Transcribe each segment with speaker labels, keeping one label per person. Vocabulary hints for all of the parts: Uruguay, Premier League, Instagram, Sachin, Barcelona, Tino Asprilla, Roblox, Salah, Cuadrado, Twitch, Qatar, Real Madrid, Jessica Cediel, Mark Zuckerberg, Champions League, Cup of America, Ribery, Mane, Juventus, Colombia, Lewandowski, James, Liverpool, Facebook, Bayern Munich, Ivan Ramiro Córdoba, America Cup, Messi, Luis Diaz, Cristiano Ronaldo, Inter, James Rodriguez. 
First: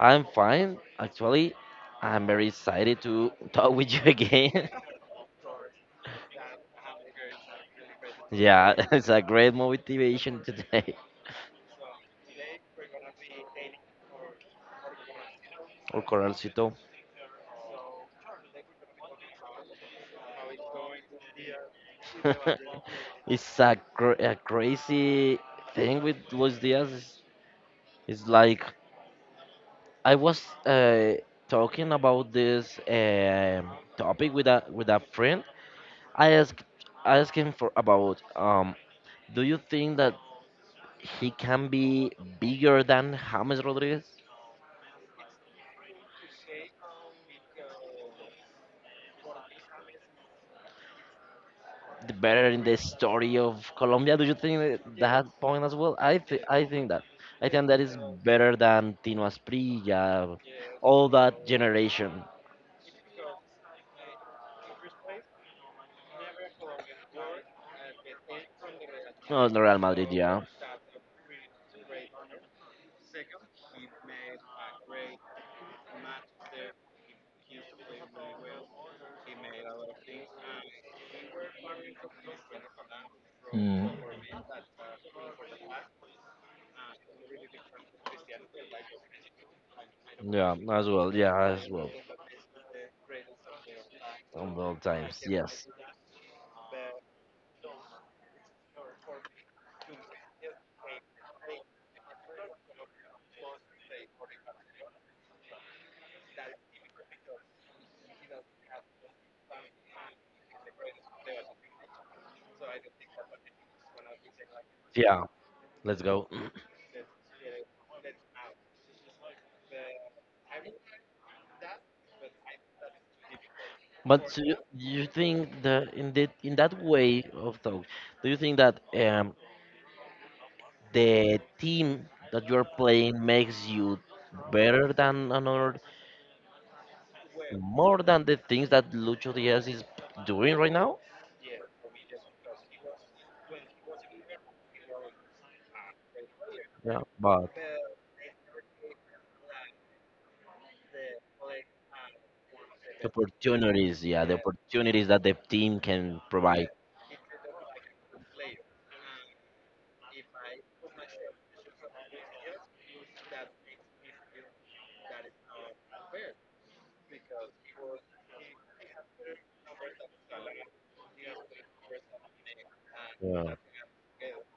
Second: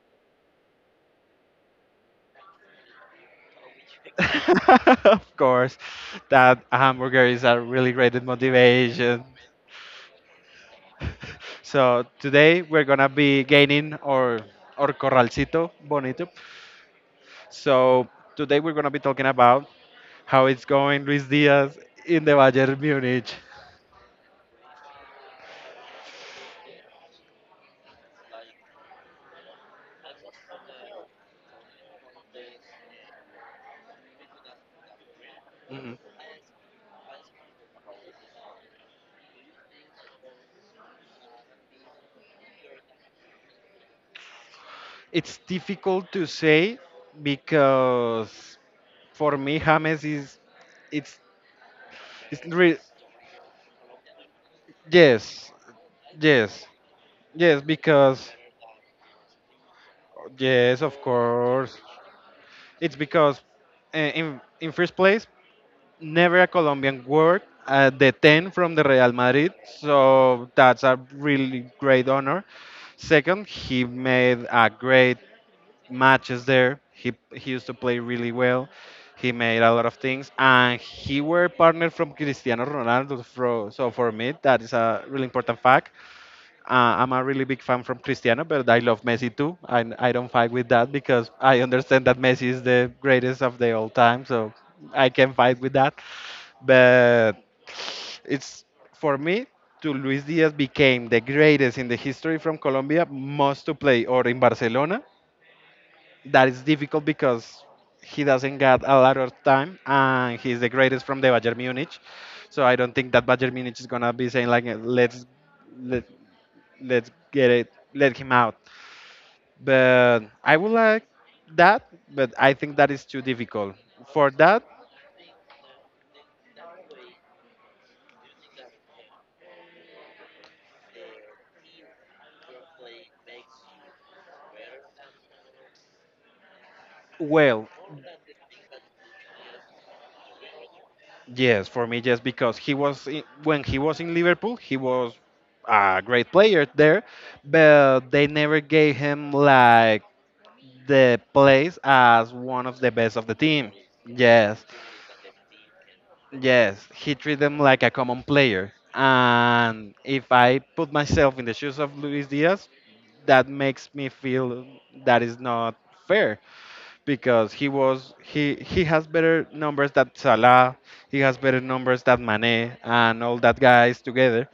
Speaker 1: I'm fine, actually. I'm very excited to talk with you again.
Speaker 2: Of course, that hamburger is a really great
Speaker 1: Yeah, it's a
Speaker 2: motivation.
Speaker 1: great motivation today.
Speaker 2: So today we're gonna be gaining our corralcito
Speaker 1: Or
Speaker 2: bonito.
Speaker 1: Coralcito.
Speaker 2: So today we're gonna be talking about how it's going, Luis Diaz in the Bayern Munich.
Speaker 1: It's a, a crazy thing with Luis Diaz. It's like I was talking about this topic with a friend. I asked I asked him for about Do you think that he can be bigger than James Rodriguez,
Speaker 2: It's difficult to say because for me, James is it's
Speaker 1: the better
Speaker 2: it's
Speaker 1: in the
Speaker 2: re-
Speaker 1: story of Colombia? Do you think that that
Speaker 2: yes,
Speaker 1: point as well? I
Speaker 2: yes,
Speaker 1: think that. I
Speaker 2: yes
Speaker 1: think that is
Speaker 2: because
Speaker 1: better than Tino Asprilla,
Speaker 2: yes, of
Speaker 1: all that
Speaker 2: course.
Speaker 1: generation.
Speaker 2: It's because in first place, never a Colombian word the 10 from the Real
Speaker 1: Oh,
Speaker 2: Madrid,
Speaker 1: the Real Madrid, yeah.
Speaker 2: so that's a really great honor. Second, he made a great matches there. He used to play really well. He made a lot of things, and he were partner from Cristiano Ronaldo. Fro
Speaker 1: Mm.
Speaker 2: so for me, that is a really important fact. I'm a really big fan from Cristiano, but I love Messi too. I don't fight
Speaker 1: Yeah,
Speaker 2: with
Speaker 1: as
Speaker 2: that
Speaker 1: well.
Speaker 2: because
Speaker 1: Yeah,
Speaker 2: I
Speaker 1: as well.
Speaker 2: understand that Messi is the greatest of the all time.
Speaker 1: On
Speaker 2: So
Speaker 1: both
Speaker 2: I
Speaker 1: times.
Speaker 2: can fight
Speaker 1: Yes.
Speaker 2: with that. But it's for me to Luis Diaz became the greatest in the history from Colombia, must to play or in Barcelona that is difficult because he doesn't get a lot of time and he's the greatest from the Bayern Munich. So I don't think that Bayern Munich is gonna be saying like
Speaker 1: Yeah.
Speaker 2: let's
Speaker 1: Let's
Speaker 2: let
Speaker 1: go.
Speaker 2: let's get it let him out. But I would like that, but I think that is too difficult. For
Speaker 1: But
Speaker 2: that,
Speaker 1: you think that in that, in that way of talk, do you think that the team that you're playing makes you better than another,
Speaker 2: well,
Speaker 1: more than the things that Lucho Diaz is doing right now?
Speaker 2: yes, for me yes because he was in, when he was in Liverpool, he was a great player
Speaker 1: Yeah,
Speaker 2: there,
Speaker 1: but
Speaker 2: but they never gave him like the place as one of the
Speaker 1: the
Speaker 2: best of the team.
Speaker 1: opportunities, yeah, the
Speaker 2: Yes,
Speaker 1: opportunities that the team can provide.
Speaker 2: yes, he treated them like a common player. And if I put myself in the shoes of Luis Diaz, that makes me feel that is not fair because he was he has better numbers than Salah, he has better numbers than Mane and all
Speaker 1: Yeah.
Speaker 2: that guys together.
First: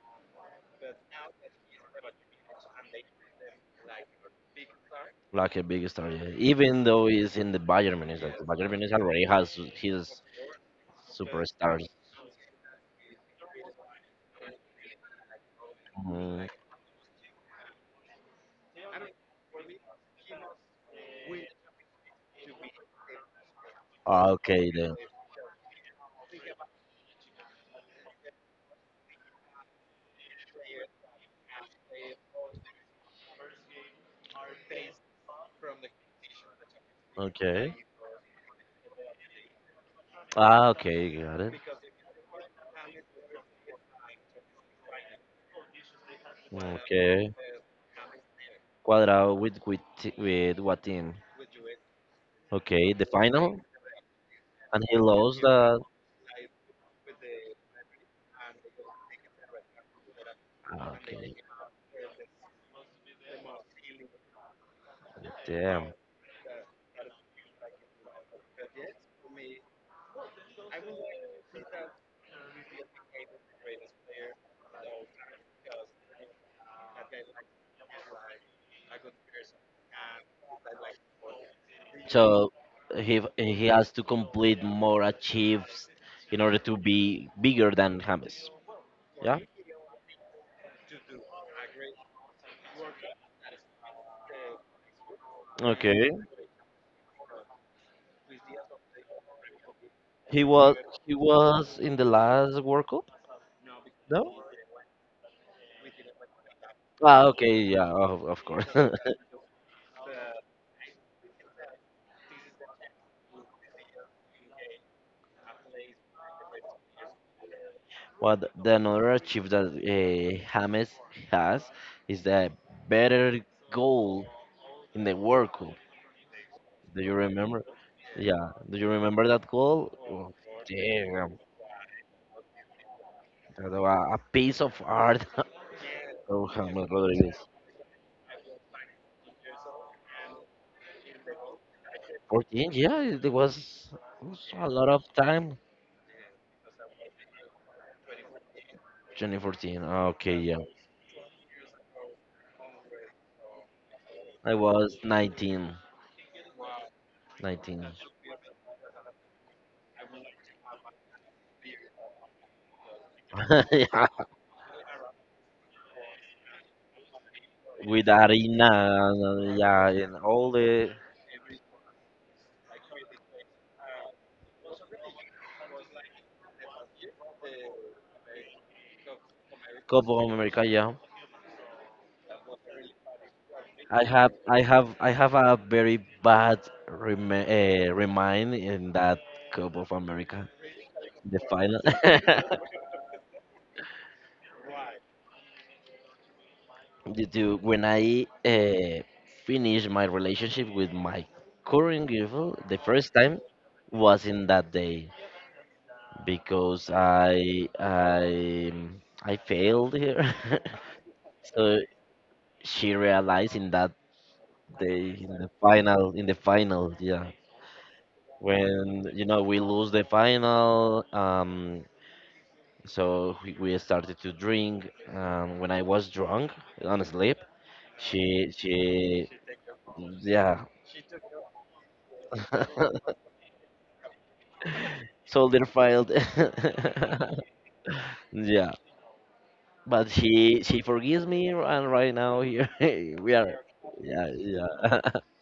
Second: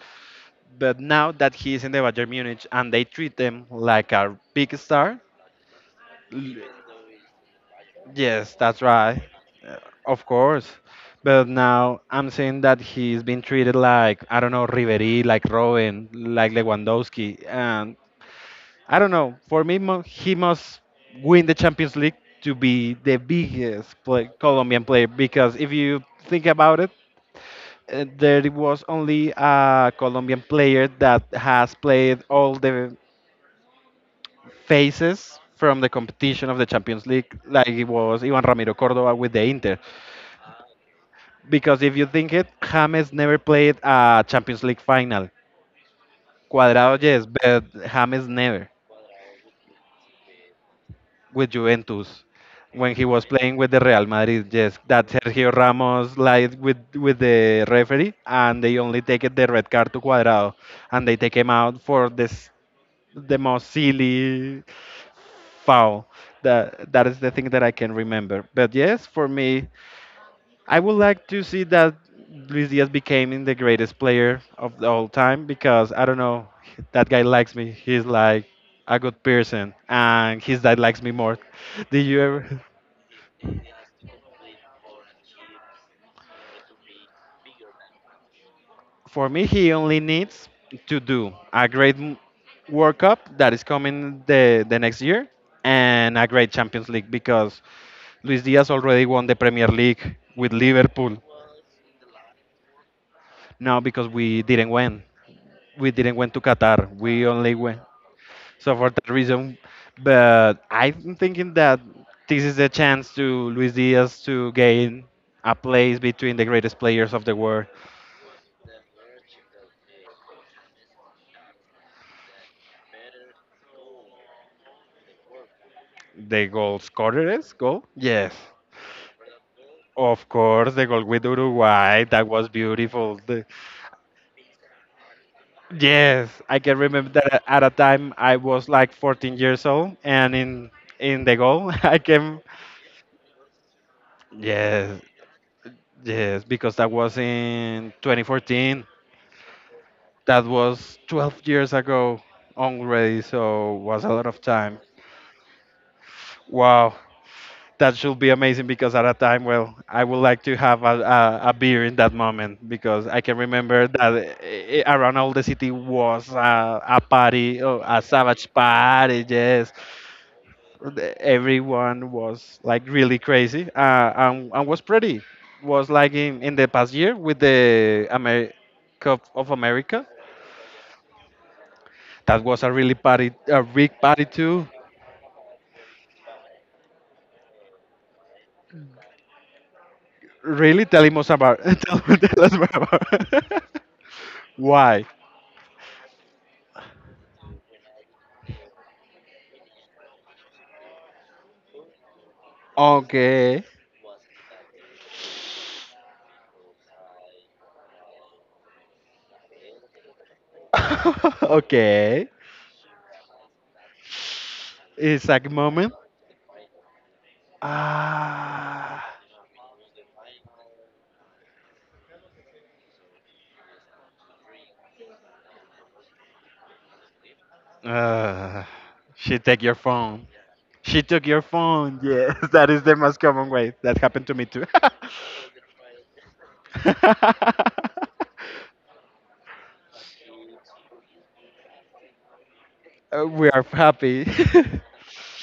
Speaker 2: But now that he is in the Bayern Munich and they treat them like a big star,
Speaker 1: Like a big star, yeah. Even though he's in the Bayern Munich, like
Speaker 2: yes,
Speaker 1: Bayern
Speaker 2: that's
Speaker 1: Munich
Speaker 2: right.
Speaker 1: already has
Speaker 2: Uh,
Speaker 1: his
Speaker 2: of course. But
Speaker 1: superstars.
Speaker 2: now I'm saying that he's been treated like, I don't know, Ribery, like Robin,
Speaker 1: Mm.
Speaker 2: like Lewandowski. And I don't know. For me, mo- he must win the Champions League to be the biggest play,
Speaker 1: Ah, okay
Speaker 2: Colombian
Speaker 1: then.
Speaker 2: player. Because if you think about it, there was only a Colombian player that has played all the phases from the competition of the Champions League, like
Speaker 1: Okay.
Speaker 2: it was Ivan Ramiro Córdoba with the Inter.
Speaker 1: Ah, okay, got it.
Speaker 2: Because if you think it, James never played a Champions League final. Cuadrado, yes,
Speaker 1: Okay.
Speaker 2: but James never
Speaker 1: Cuadrado with with what team?
Speaker 2: with Juventus.
Speaker 1: Okay,
Speaker 2: When he
Speaker 1: the
Speaker 2: was playing
Speaker 1: final,
Speaker 2: with the Real Madrid, yes,
Speaker 1: and he
Speaker 2: that
Speaker 1: lost
Speaker 2: Sergio
Speaker 1: the.
Speaker 2: Ramos lied with the referee and they only take it the red card to Cuadrado
Speaker 1: Ah,
Speaker 2: and they take him out for this the most silly
Speaker 1: damn.
Speaker 2: foul. That that is the thing that I can remember. But yes, for me, I would like to see that Luis Diaz became the greatest player of the all time because I don't know, that guy likes me. He's like a good person, and his dad likes me more. Did you
Speaker 1: So
Speaker 2: ever?
Speaker 1: he has to complete more achieves in order to be bigger than James.
Speaker 2: For
Speaker 1: Yeah.
Speaker 2: me, he only needs to do a great m- World Cup that is coming the next year
Speaker 1: Okay.
Speaker 2: and a great Champions League because Luis Diaz already won the Premier League
Speaker 1: He
Speaker 2: with
Speaker 1: was he
Speaker 2: Liverpool.
Speaker 1: was in the last World Cup,
Speaker 2: Now because
Speaker 1: no?
Speaker 2: we didn't win, we didn't went to Qatar.
Speaker 1: Ah,
Speaker 2: We only
Speaker 1: okay,
Speaker 2: went.
Speaker 1: yeah, of course.
Speaker 2: So for that reason, but I'm thinking that this is the chance to Luis Diaz to gain a place between the greatest players of the world.
Speaker 1: What the another achievement that James has is the better goal in the World Cup.
Speaker 2: The goal
Speaker 1: Do you
Speaker 2: scorer is
Speaker 1: remember?
Speaker 2: goal. Yes,
Speaker 1: Yeah, do you remember that goal?
Speaker 2: of
Speaker 1: Oh,
Speaker 2: course, the goal with
Speaker 1: damn,
Speaker 2: Uruguay that was beautiful. The-
Speaker 1: that was a piece of art.
Speaker 2: yes,
Speaker 1: Oh,
Speaker 2: I can
Speaker 1: James
Speaker 2: remember
Speaker 1: Rodriguez.
Speaker 2: that at a time I was like 14 years old, and in the goal I can.
Speaker 1: 14, yeah, it it was a lot
Speaker 2: Yes,
Speaker 1: of time.
Speaker 2: yes, because that was in 2014.
Speaker 1: 2014, okay,
Speaker 2: That
Speaker 1: yeah.
Speaker 2: was 12 years ago already, so was a lot of
Speaker 1: I
Speaker 2: time.
Speaker 1: was 19,
Speaker 2: Wow,
Speaker 1: 19.
Speaker 2: that should be amazing because at a time, well, I would like to have a beer in that moment because I can remember
Speaker 1: Yeah,
Speaker 2: that eh, eh, around all the city was a party, oh, a
Speaker 1: with
Speaker 2: savage
Speaker 1: harina and
Speaker 2: party, yes.
Speaker 1: yeah, and all the
Speaker 2: The- Everyone was like really crazy and was pretty. Was like in the past year with the Amer- Cup of America.
Speaker 1: Cup of America. Yeah,
Speaker 2: That was a really party, a big
Speaker 1: I
Speaker 2: party
Speaker 1: have, I
Speaker 2: too.
Speaker 1: have, I have a very bad remind in that Cup of America,
Speaker 2: Really? Tell him us
Speaker 1: the
Speaker 2: about.
Speaker 1: final.
Speaker 2: Tell, tell us more about. Why?
Speaker 1: Due to when I finished my relationship with my current girlfriend, the first time
Speaker 2: Okay.
Speaker 1: was in that day because I I failed here. So
Speaker 2: okay.
Speaker 1: she realized in that. They
Speaker 2: Exact moment.
Speaker 1: in the final, yeah.
Speaker 2: Ah.
Speaker 1: When you know we lose the final, so we started to drink. When I was drunk on sleep, she
Speaker 2: Uh,
Speaker 1: she
Speaker 2: she take your phone.
Speaker 1: yeah,
Speaker 2: She took your phone. Yes, that is the most common way. That happened to me too.
Speaker 1: soldier filed. Yeah, but she forgives me, and right now here we
Speaker 2: We
Speaker 1: are.
Speaker 2: are happy.
Speaker 1: Yeah, yeah.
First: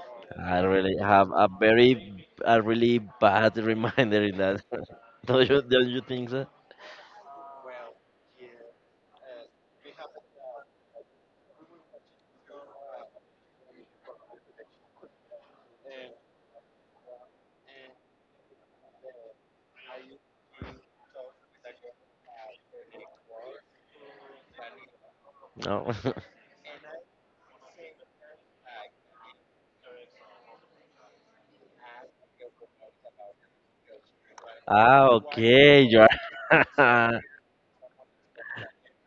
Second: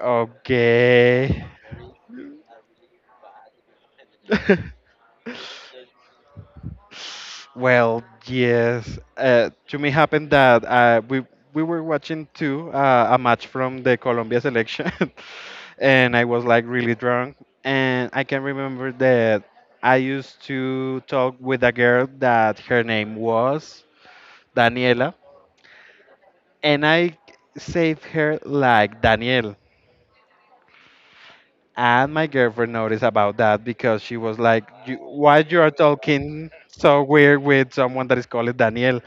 Speaker 1: I really have
Speaker 2: okay.
Speaker 1: a very a really bad reminder in that. Don't you think so?
Speaker 2: Well, yes. To me happened that we were watching too a match from the Colombia selection, and I was like really drunk, and I can remember that I used to talk with a girl that her name was Daniela,
Speaker 1: No.
Speaker 2: and I saved her like Danielle. And my girlfriend noticed about that because she was like, you,
Speaker 1: Ah,
Speaker 2: "Why you are
Speaker 1: okay. You
Speaker 2: talking so
Speaker 1: are.
Speaker 2: weird with someone that is called Daniel?"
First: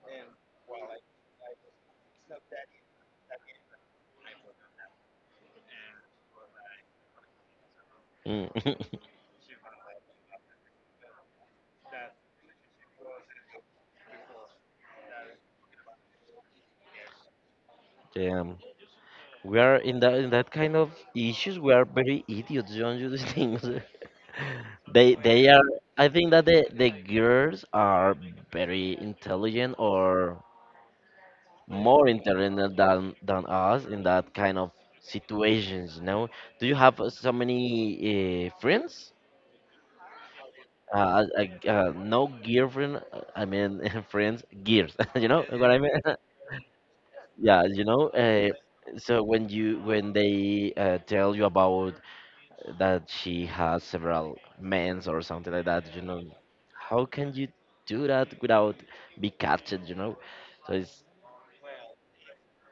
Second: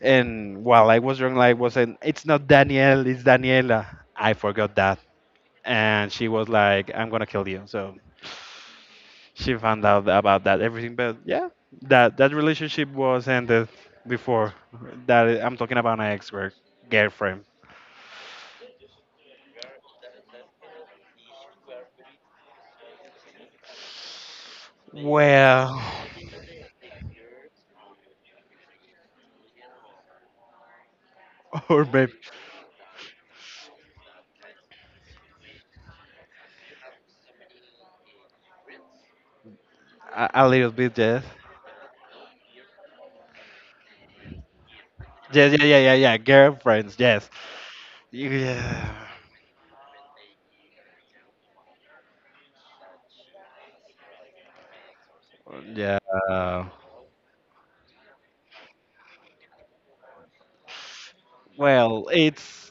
Speaker 2: And while I was drunk, like was saying, "It's not Danielle, it's Daniela." I forgot that, and she was like, "I'm gonna kill you." So
Speaker 1: Mm.
Speaker 2: she found out about that everything. But yeah, that that relationship was ended before that. I'm talking about my ex girlfriend.
Speaker 1: Damn. We are in that kind of issues. We are very idiots, don't you think? They are.
Speaker 2: Well,
Speaker 1: I think that the girls are very intelligent or
Speaker 2: or
Speaker 1: more
Speaker 2: maybe
Speaker 1: intelligent than us in that kind of situations. You know? Do you have so many friends?
Speaker 2: a little bit, yes.
Speaker 1: No girlfriend. I mean, friends, gears. You know
Speaker 2: Yes, yeah,
Speaker 1: what I
Speaker 2: yeah,
Speaker 1: mean?
Speaker 2: yeah, yeah. Girlfriends, yes.
Speaker 1: Yeah, you know,
Speaker 2: Yeah.
Speaker 1: so when you when they tell you about that she has several men's or something like that,
Speaker 2: Yeah.
Speaker 1: you know, how can you do that without be captured, you know? So it's
Speaker 2: Well, it's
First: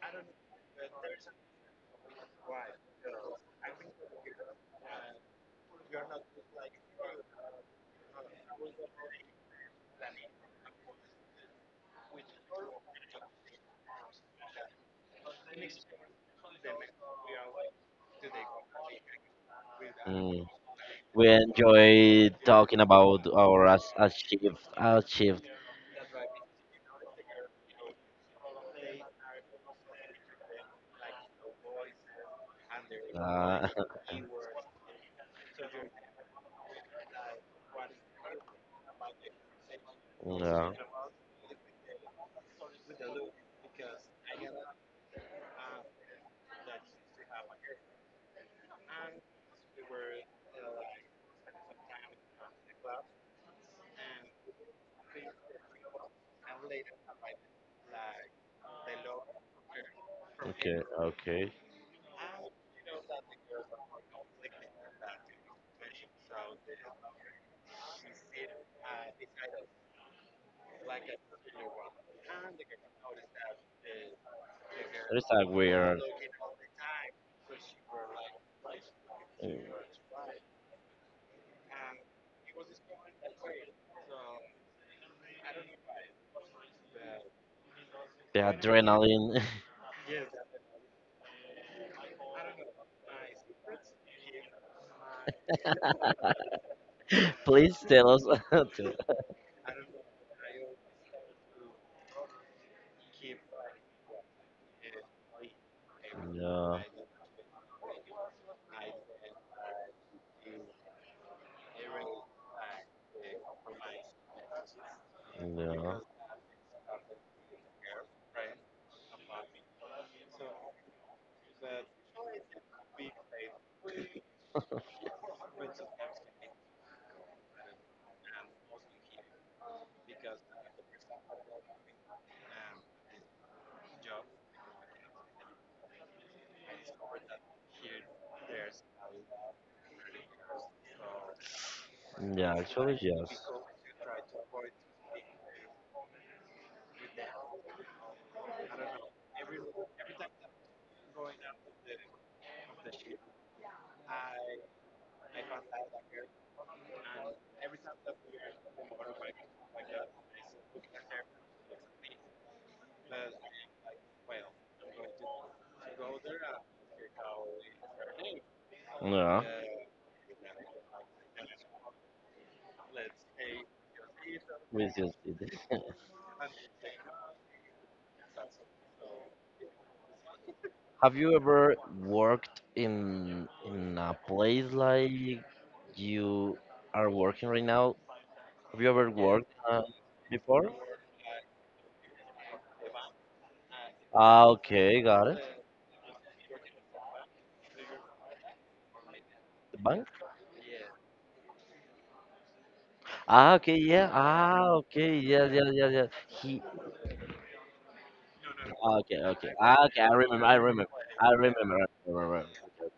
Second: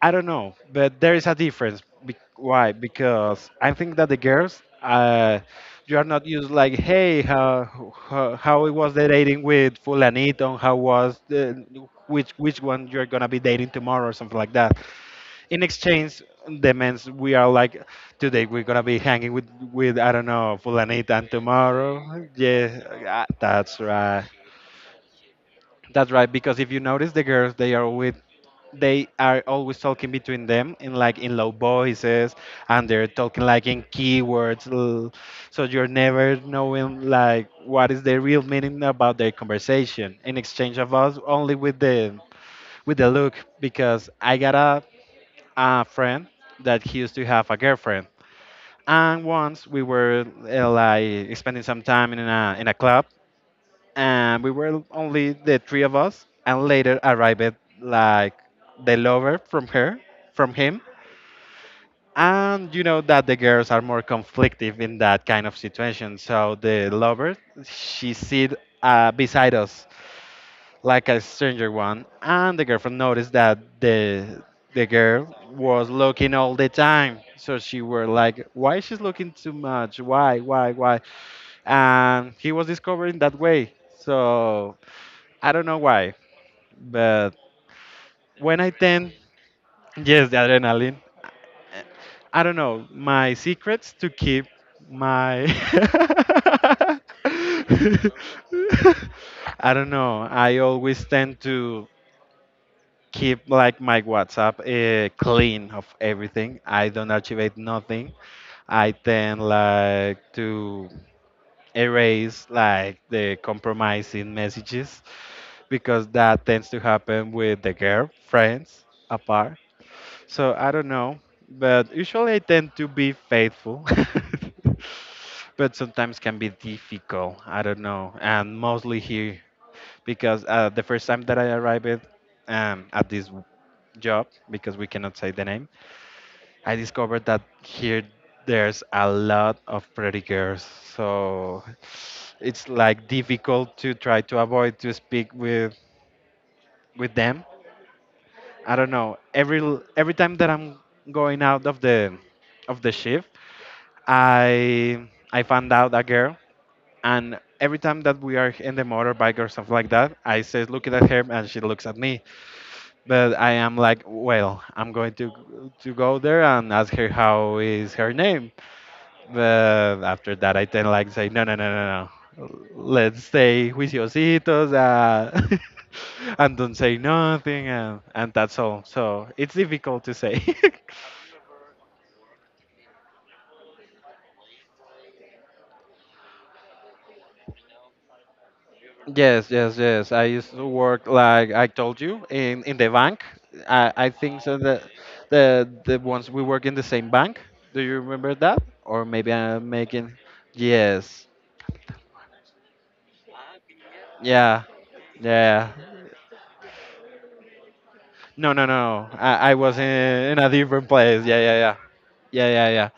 Speaker 2: I don't know, but there is a difference. Be- why? Because I think that the girls, you are not used like, hey, how it was the dating with Fulanito, how was the, which one you're gonna be dating tomorrow or something like that. In exchange, the men's we are like, today we're gonna be hanging with I don't
Speaker 1: mm,
Speaker 2: know Fulanito,
Speaker 1: we
Speaker 2: and tomorrow,
Speaker 1: enjoy talking
Speaker 2: yeah,
Speaker 1: about our
Speaker 2: that's
Speaker 1: as
Speaker 2: right.
Speaker 1: achieved.
Speaker 2: That's right, because if you notice the girls, they are with they are always talking between them in like in low voices and they're talking
Speaker 1: Uh,
Speaker 2: like in keywords l- so you're never knowing like what is the real meaning about their conversation in
Speaker 1: yeah,
Speaker 2: exchange of us only with the look because I got a friend that he used to have a girlfriend and once we were like spending some time in a club and we were only the three of us and later arrived like the lover from her from
Speaker 1: okay,
Speaker 2: him
Speaker 1: okay.
Speaker 2: and you know that the girls are more conflictive in that kind of situation so the lover she sit beside us like a stranger one and the girlfriend noticed that the
Speaker 1: There's
Speaker 2: girl
Speaker 1: a
Speaker 2: was
Speaker 1: weird
Speaker 2: looking all the time so she were like why she's looking
Speaker 1: uh,
Speaker 2: too much why and he was discovering that way so I don't know why but
Speaker 1: the
Speaker 2: when I tend,
Speaker 1: adrenaline.
Speaker 2: yes, the adrenaline. I don't know. My secrets to keep my.
Speaker 1: Please tell us how.
Speaker 2: I don't know. I always tend to keep like my WhatsApp clean of everything.
Speaker 1: Yeah,
Speaker 2: I don't archivate nothing. I tend like to erase like the compromising messages
Speaker 1: yeah,
Speaker 2: because that tends to happen with the girl friends apart. So I don't know, but usually I tend to be faithful. but sometimes can be difficult. I don't know, and mostly here because the first time that I arrived at this w- job, because we cannot say the name, I discovered that here there's a lot of pretty girls. So
Speaker 1: yeah.
Speaker 2: it's
Speaker 1: Actually,
Speaker 2: like
Speaker 1: yes.
Speaker 2: difficult to try to avoid to speak with them. I don't know. Every l- every time that I'm going out of the shift, I I found out that girl, and every time that we are in the motorbike or something like that, I say looking at her and she looks at me. But I am like, well, I'm going to go there and ask her how is her name.
Speaker 1: Yeah,
Speaker 2: But after that, I then like say, no, no, no, no, no. Let's stay juiciositos.
Speaker 1: we just.
Speaker 2: And don't say nothing and, and that's all so it's difficult to say.
Speaker 1: Have you ever worked in a place like you are working right now? Have you ever
Speaker 2: Yes,
Speaker 1: worked
Speaker 2: yes, yes. I used to
Speaker 1: before?
Speaker 2: work like I told you in the bank. I think
Speaker 1: Ah,
Speaker 2: so that
Speaker 1: okay, got it.
Speaker 2: the ones we work in the same bank. Do you remember that? Or maybe I'm
Speaker 1: The bank?
Speaker 2: making. Yes.
Speaker 1: Ah, okay, yeah. Ah,
Speaker 2: Yeah.
Speaker 1: okay, yeah,
Speaker 2: Yeah.
Speaker 1: yeah, yeah, yeah. He.
Speaker 2: No, no,
Speaker 1: Ah,
Speaker 2: no.
Speaker 1: okay,
Speaker 2: I
Speaker 1: okay.
Speaker 2: I
Speaker 1: Ah,
Speaker 2: was
Speaker 1: okay. I
Speaker 2: in
Speaker 1: remember.
Speaker 2: a
Speaker 1: I
Speaker 2: different
Speaker 1: remember.
Speaker 2: place.
Speaker 1: I
Speaker 2: Yeah, yeah, yeah.
Speaker 1: remember. I remember.
Speaker 2: Yeah, yeah, yeah.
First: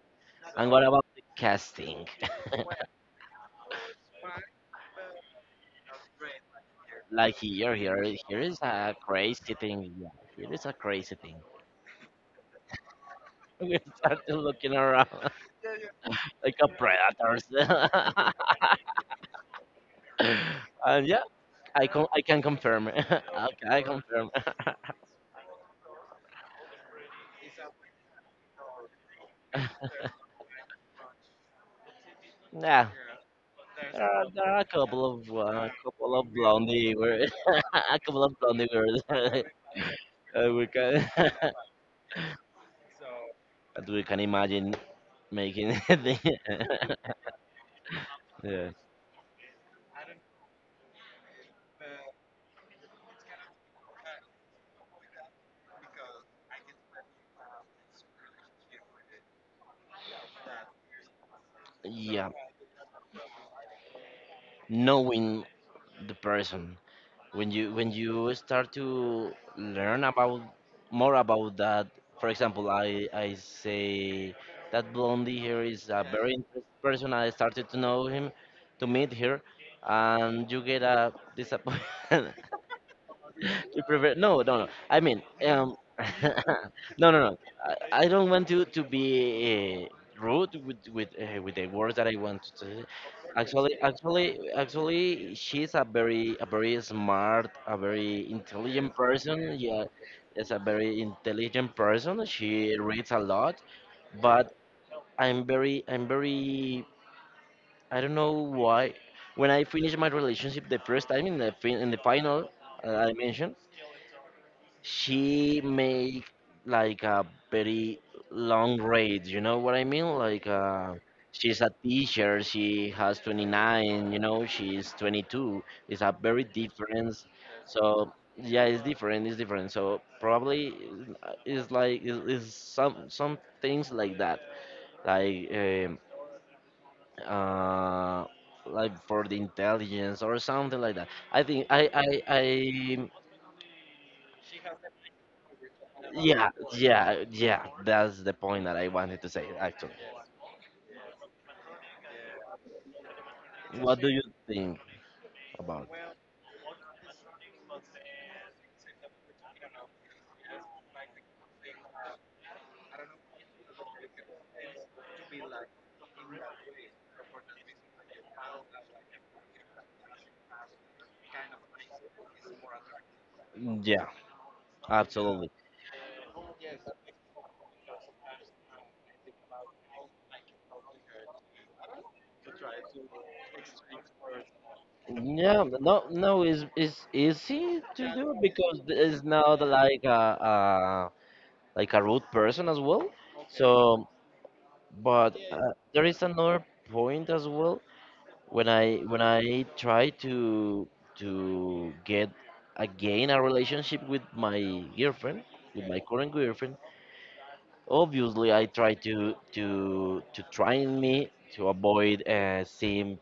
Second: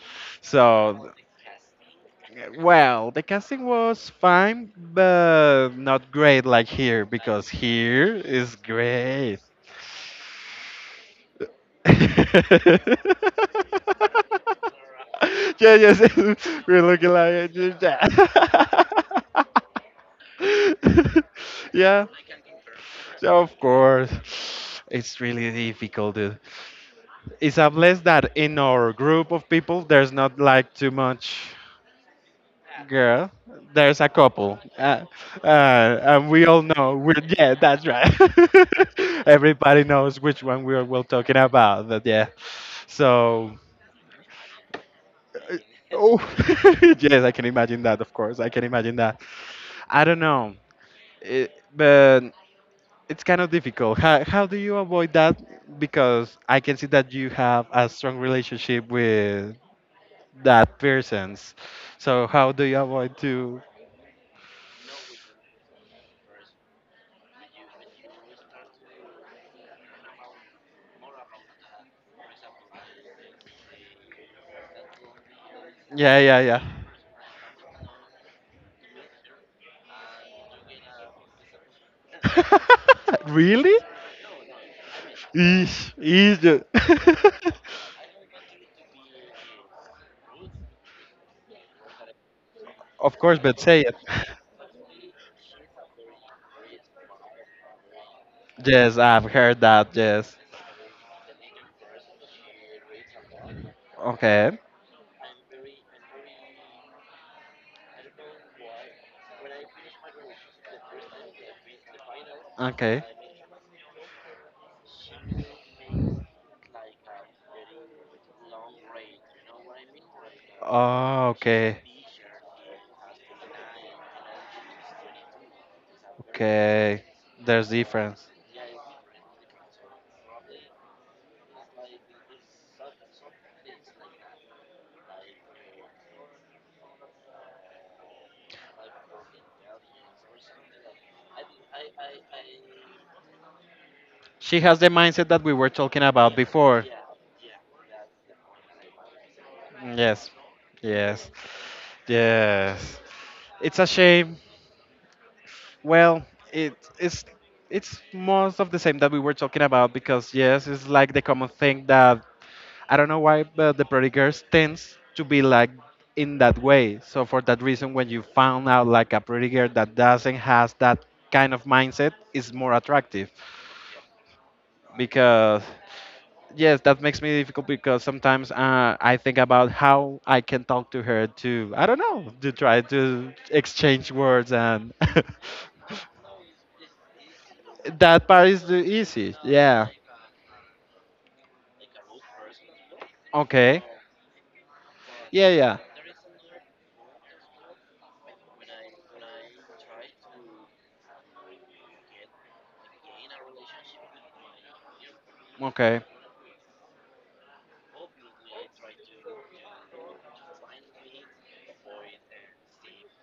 Speaker 1: And what about
Speaker 2: So,
Speaker 1: the casting?
Speaker 2: well, the casting was fine, but not great like here
Speaker 1: Like
Speaker 2: because
Speaker 1: here, here,
Speaker 2: here
Speaker 1: here
Speaker 2: is
Speaker 1: is a
Speaker 2: great.
Speaker 1: crazy thing. Yeah, here is a crazy thing.
Speaker 2: yeah,
Speaker 1: We started looking around
Speaker 2: yes,
Speaker 1: like a
Speaker 2: we're looking like
Speaker 1: predators.
Speaker 2: it. Yeah.
Speaker 1: And yeah,
Speaker 2: Yeah,
Speaker 1: I can confirm.
Speaker 2: so of
Speaker 1: Okay, I
Speaker 2: course.
Speaker 1: confirm.
Speaker 2: It's really difficult, dude. It's unless that in our group of people there's not like too much
Speaker 1: Yeah,
Speaker 2: girl. There's a
Speaker 1: there
Speaker 2: couple,
Speaker 1: are a couple
Speaker 2: and
Speaker 1: of
Speaker 2: we all
Speaker 1: blondie
Speaker 2: know. We're
Speaker 1: girls,
Speaker 2: yeah, that's
Speaker 1: a
Speaker 2: right.
Speaker 1: couple of blondie girls. Uh,
Speaker 2: Everybody knows which one
Speaker 1: we
Speaker 2: we are
Speaker 1: can
Speaker 2: well talking
Speaker 1: that
Speaker 2: about. But yeah, so
Speaker 1: we can imagine
Speaker 2: Uh,
Speaker 1: making.
Speaker 2: Oh,
Speaker 1: The-
Speaker 2: yes, I can imagine that, of course. I can
Speaker 1: yeah.
Speaker 2: imagine that. I don't know, it, but it's kind of difficult. How do you avoid that? Because I can see that you have a strong relationship with that persons. So
Speaker 1: Yeah.
Speaker 2: how do you avoid to?
Speaker 1: Knowing the person when you start to learn about more about that. For example, I say that blondie here is a yeah,
Speaker 2: Yeah,
Speaker 1: very
Speaker 2: yeah, yeah.
Speaker 1: interesting person. I started to know him, to meet her, and you get a disappointment.
Speaker 2: really?
Speaker 1: You prefer no, no, no. I mean,
Speaker 2: Ish, ish.
Speaker 1: no, no, no. I don't want to be rude with the words that I want to say.
Speaker 2: Of course, but
Speaker 1: Actually,
Speaker 2: say it.
Speaker 1: actually, actually, she's a very smart, a very intelligent
Speaker 2: Yes, I've
Speaker 1: person.
Speaker 2: heard
Speaker 1: Yeah,
Speaker 2: that. Yes.
Speaker 1: is a very intelligent person. She reads a lot, but
Speaker 2: Okay.
Speaker 1: I'm very I don't know why. When I finished my relationship the first time in the fin in the final,
Speaker 2: Okay.
Speaker 1: I mentioned she make like a very long rate, you know what I mean, like uh,
Speaker 2: Oh,
Speaker 1: she's a
Speaker 2: okay.
Speaker 1: teacher, she has 29, you know, she's 22, it's a very
Speaker 2: Okay,
Speaker 1: difference.
Speaker 2: there's
Speaker 1: So
Speaker 2: difference.
Speaker 1: yeah, it's different, it's different. So probably it's like it's some things like that, like um, uh, like for the intelligence or something like that. I think i i i
Speaker 2: She has the mindset that we were talking about
Speaker 1: Yeah,
Speaker 2: before.
Speaker 1: yeah, yeah. That's the point that I wanted to say, actually.
Speaker 2: Yes, yes, yes. It's a
Speaker 1: What do you
Speaker 2: shame.
Speaker 1: think about
Speaker 2: Well, it's it's most of the same that we were talking about because yes, it's like the common thing that I don't know why, but the pretty girls tends to be like in that way. So for that reason, when you found out like a pretty girl that doesn't has that kind of mindset, is more attractive
Speaker 1: it? Yeah, absolutely.
Speaker 2: because yes, that makes me difficult because sometimes I think about how I can talk to her to, I don't know, to try to exchange words and
Speaker 1: Yeah, no, no, it's easy to
Speaker 2: that
Speaker 1: do
Speaker 2: part is the
Speaker 1: because it's
Speaker 2: easy.
Speaker 1: not
Speaker 2: Yeah.
Speaker 1: like a like a rude person as well.
Speaker 2: Okay.
Speaker 1: So, but
Speaker 2: Yeah, yeah.
Speaker 1: there is another point as well when I try to get again a relationship with my girlfriend, with
Speaker 2: Okay.
Speaker 1: my current girlfriend. Obviously I try to train me to avoid seeing.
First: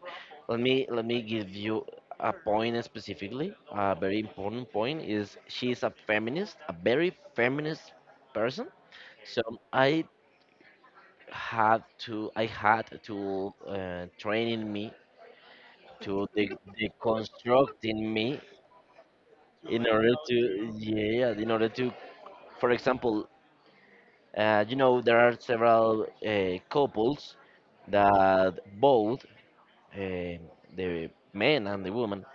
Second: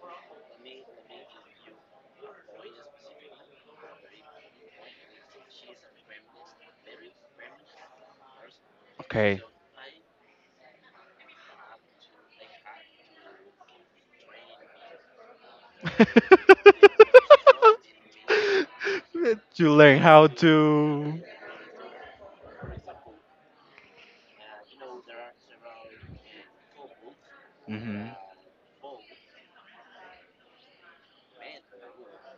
Speaker 1: Let me let me give you a point, specifically a very important point, is she's a feminist, a very feminist person.
Speaker 2: Okay.
Speaker 1: So I had to, I had to training me to deconstructing me
Speaker 2: you
Speaker 1: in
Speaker 2: learn
Speaker 1: order
Speaker 2: how
Speaker 1: to
Speaker 2: to.
Speaker 1: yeah in order to for example uh, you know, there are several couples
Speaker 2: Hmm.
Speaker 1: that both uh, the men and the woman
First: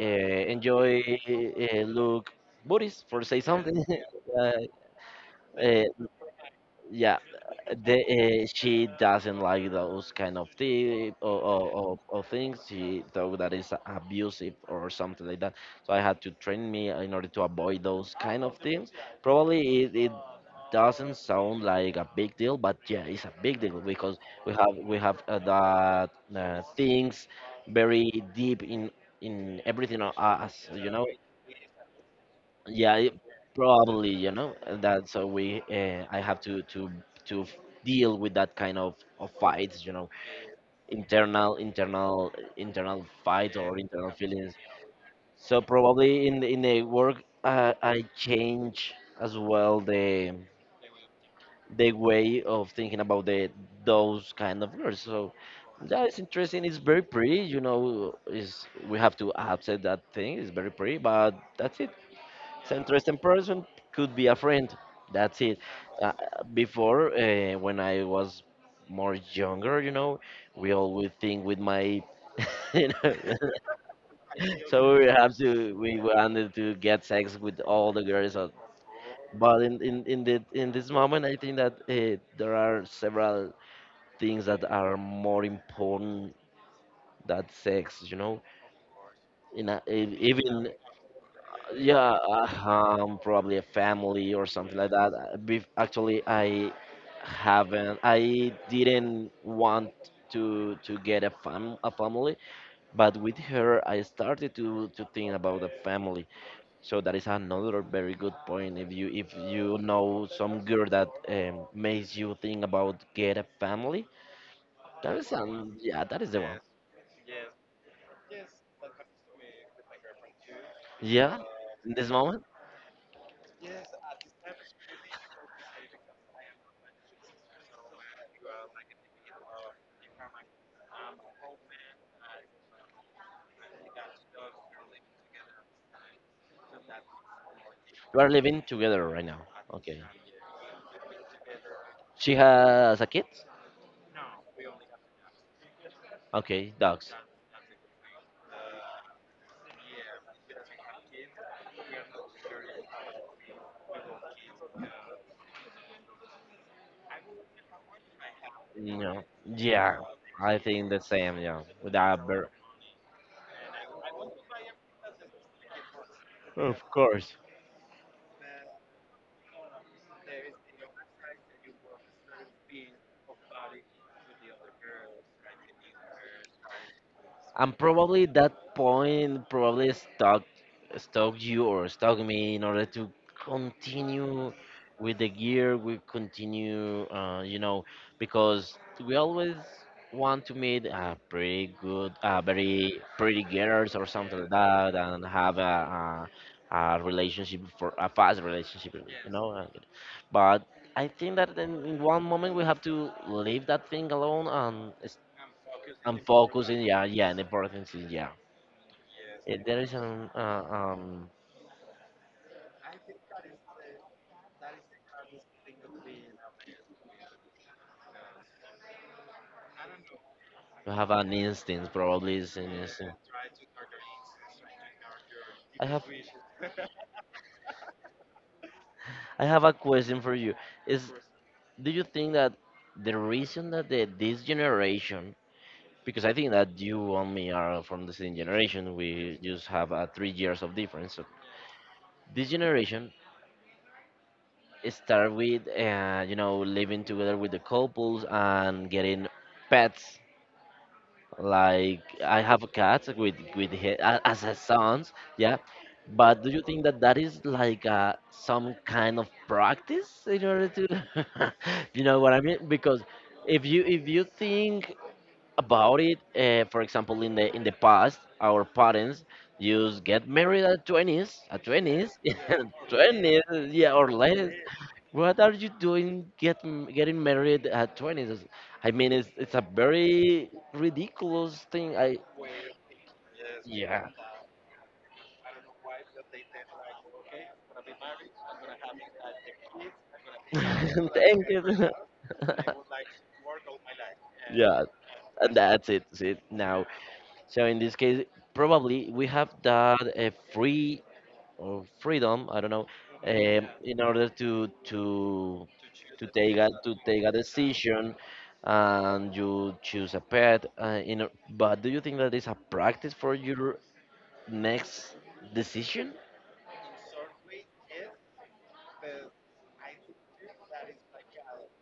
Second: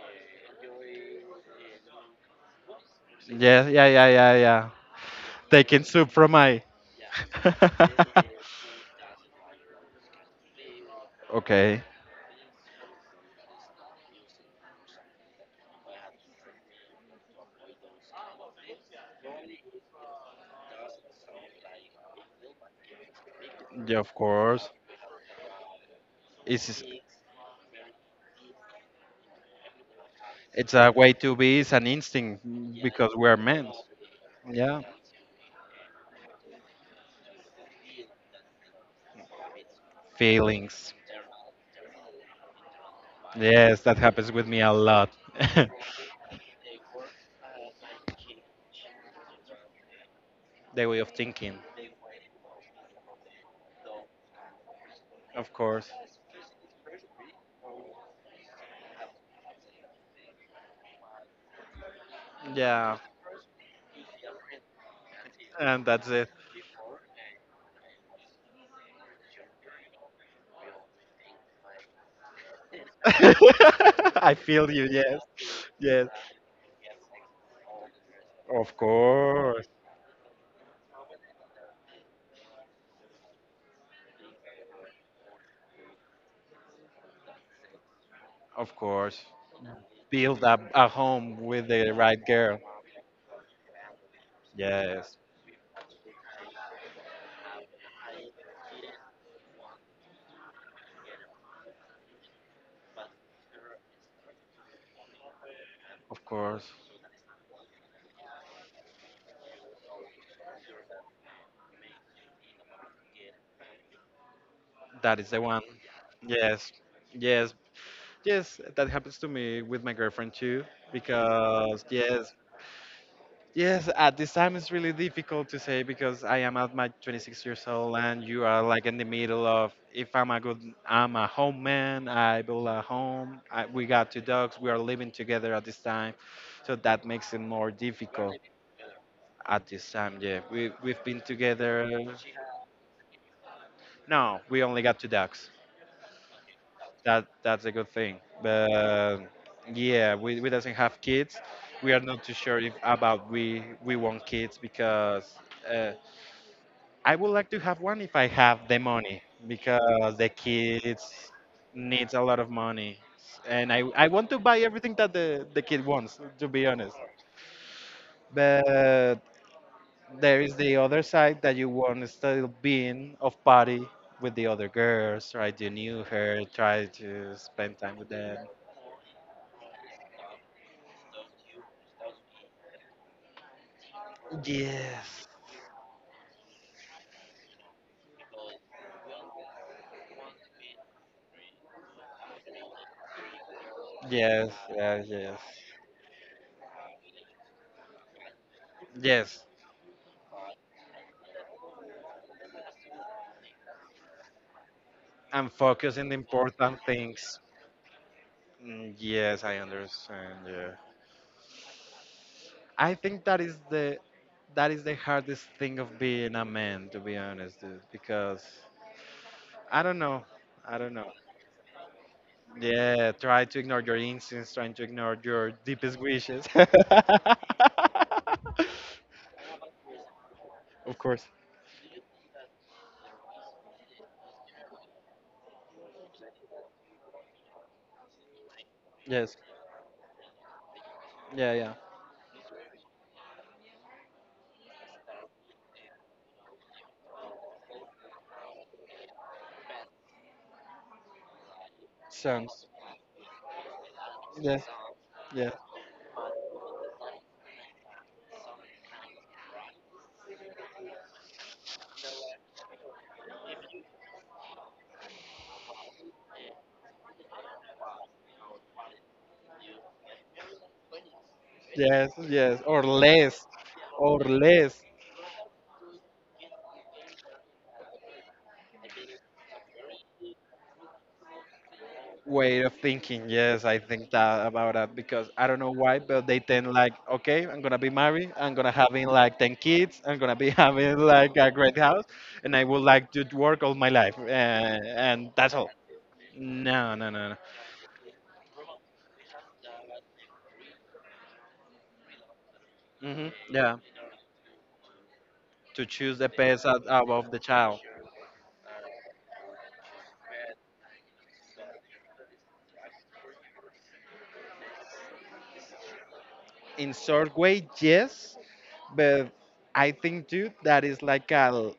Speaker 1: enjoy look booties, for say
Speaker 2: Yeah,
Speaker 1: something.
Speaker 2: yeah, yeah, yeah, yeah.
Speaker 1: uh, uh,
Speaker 2: Taking soup from my.
Speaker 1: yeah, the, she doesn't like those kind of
Speaker 2: okay.
Speaker 1: or things she thought that is abusive or something like that. So I had to train me in order to avoid those kind of things. Probably it, it doesn't sound like a big deal, but yeah, it's a big deal
Speaker 2: Yeah,
Speaker 1: because
Speaker 2: of course.
Speaker 1: we have that
Speaker 2: It's
Speaker 1: things very deep in everything of us,
Speaker 2: it's
Speaker 1: you
Speaker 2: a
Speaker 1: know.
Speaker 2: way to be. It's an instinct
Speaker 1: Yeah,
Speaker 2: because we're men.
Speaker 1: probably, you know, and
Speaker 2: Yeah,
Speaker 1: that so we I have to deal with that kind of fights, you know,
Speaker 2: feelings.
Speaker 1: internal internal fights or
Speaker 2: Yes, that
Speaker 1: internal
Speaker 2: happens with
Speaker 1: feelings.
Speaker 2: me a lot.
Speaker 1: So probably in in the work I change as well
Speaker 2: the way of thinking,
Speaker 1: the way of thinking about the those kind of words. So
Speaker 2: of course.
Speaker 1: that is interesting. It's very pretty, you know. Is we have to accept that thing. It's very pretty, but that's it. It's an
Speaker 2: Yeah,
Speaker 1: interesting person, could be a friend. That's it.
Speaker 2: and that's
Speaker 1: Uh,
Speaker 2: it.
Speaker 1: before, when I was more younger, you know, we always think with my, you know,
Speaker 2: I feel you.
Speaker 1: so we
Speaker 2: Yes,
Speaker 1: have to we
Speaker 2: yes.
Speaker 1: wanted to get sex with all the girls. Uh,
Speaker 2: Of
Speaker 1: but
Speaker 2: course,
Speaker 1: in, the, in this moment, I think that there are several things that are more important than sex. You know,
Speaker 2: of course.
Speaker 1: in a,
Speaker 2: Build up
Speaker 1: even
Speaker 2: a home with the
Speaker 1: yeah,
Speaker 2: right girl.
Speaker 1: probably a family or something like that.
Speaker 2: Yes,
Speaker 1: Actually, I haven't. I didn't want to get a fam a family, but with her, I started to think about a family.
Speaker 2: of course.
Speaker 1: So that is another very good point. If you know some girl that makes you think about get a family, that
Speaker 2: That
Speaker 1: is
Speaker 2: is the one.
Speaker 1: yeah, that is the one.
Speaker 2: Yes, yes, yes. That happens to me with my girlfriend too.
Speaker 1: Yeah,
Speaker 2: Because
Speaker 1: in this
Speaker 2: yes,
Speaker 1: moment,
Speaker 2: Yes, at this time it's really difficult to say because I am at my 26 years old and you are like in the middle of if I'm a good I'm a home man, I build a home, I, we got two dogs, we are living together at this time. So that makes it more
Speaker 1: you are
Speaker 2: difficult
Speaker 1: living together right now.
Speaker 2: at this
Speaker 1: Okay,
Speaker 2: time. Yeah, we've been together.
Speaker 1: she has a kid.
Speaker 2: No, we only got two dogs.
Speaker 1: Okay, dogs.
Speaker 2: That that's a good thing. But yeah, we doesn't have kids. We are not too sure if about we want kids because uh, I would like to have one if I have the
Speaker 1: You know,
Speaker 2: money
Speaker 1: yeah,
Speaker 2: because the
Speaker 1: I think the
Speaker 2: kids
Speaker 1: same. Yeah, with a
Speaker 2: needs a lot
Speaker 1: bear,
Speaker 2: of money, and I want to buy everything that the kid wants. To be
Speaker 1: of
Speaker 2: honest,
Speaker 1: course.
Speaker 2: but there is the other side that you want to still being of party with the other girls. Try to knew her. Try to
Speaker 1: And
Speaker 2: spend time with
Speaker 1: probably
Speaker 2: them.
Speaker 1: that point probably stuck you or stuck me in order to continue with the
Speaker 2: Yes.
Speaker 1: gear we continue you know, because we always want to meet a pretty good very pretty girls or something like
Speaker 2: Yes,
Speaker 1: that
Speaker 2: yes,
Speaker 1: and
Speaker 2: yes.
Speaker 1: have a relationship for a fast relationship, you
Speaker 2: Yes.
Speaker 1: know. But I think that in one moment we have to leave that thing alone
Speaker 2: And focus on the
Speaker 1: and focusing
Speaker 2: important
Speaker 1: yeah, yeah, the
Speaker 2: things.
Speaker 1: important thing, yeah.
Speaker 2: Mm, yes, I
Speaker 1: There is an,
Speaker 2: understand. Yeah. I think that is the hardest thing of being a man, to be honest, dude. Because I don't know, I
Speaker 1: you
Speaker 2: don't
Speaker 1: have
Speaker 2: know.
Speaker 1: an instinct, probably is an yeah,
Speaker 2: Yeah,
Speaker 1: instinct.
Speaker 2: try to ignore your instincts, trying to ignore your
Speaker 1: I
Speaker 2: deepest
Speaker 1: have,
Speaker 2: wishes.
Speaker 1: I have a question for you.
Speaker 2: Of
Speaker 1: Is
Speaker 2: course.
Speaker 1: do you think that the reason that the, this generation, because I think that you and me are from the same generation, we
Speaker 2: Yes,
Speaker 1: just have 3 years of difference. So
Speaker 2: yeah, yeah.
Speaker 1: this generation start with, living together with the couples and getting pets. Like I have a
Speaker 2: Sounds.
Speaker 1: cat with as a
Speaker 2: Yes,
Speaker 1: sons,
Speaker 2: yes,
Speaker 1: yeah. But do you think that that is like some kind of practice in order to, you know what I mean? Because if you think about it, for example, in the past, our parents used get married at 20s, at
Speaker 2: yes,
Speaker 1: 20s,
Speaker 2: yes. Or
Speaker 1: 20s,
Speaker 2: less,
Speaker 1: yeah, or
Speaker 2: or
Speaker 1: less.
Speaker 2: less.
Speaker 1: What are you doing getting married at 20s? I mean, it's a very ridiculous thing.
Speaker 2: Way of thinking. Yes, I
Speaker 1: Yeah.
Speaker 2: think that about that because I don't know why, but they tend like, okay, I'm gonna be married, I'm gonna having like 10 kids, I'm gonna be having like
Speaker 1: Thank
Speaker 2: a great
Speaker 1: you.
Speaker 2: house, and I would like to work all my life,
Speaker 1: Yeah,
Speaker 2: and
Speaker 1: and
Speaker 2: that's all.
Speaker 1: that's it. That's it. Now,
Speaker 2: No, no, no, no.
Speaker 1: so in this case, probably we have that free or freedom, I don't know,
Speaker 2: Hmm. Yeah,
Speaker 1: in order to to
Speaker 2: to choose
Speaker 1: to
Speaker 2: the
Speaker 1: take
Speaker 2: best
Speaker 1: a
Speaker 2: out,
Speaker 1: to
Speaker 2: out
Speaker 1: take
Speaker 2: of
Speaker 1: a
Speaker 2: the child.
Speaker 1: decision, and you choose a pet. But do you think that is a practice for your next decision?
Speaker 2: In sort way, yes, but I think too that is like a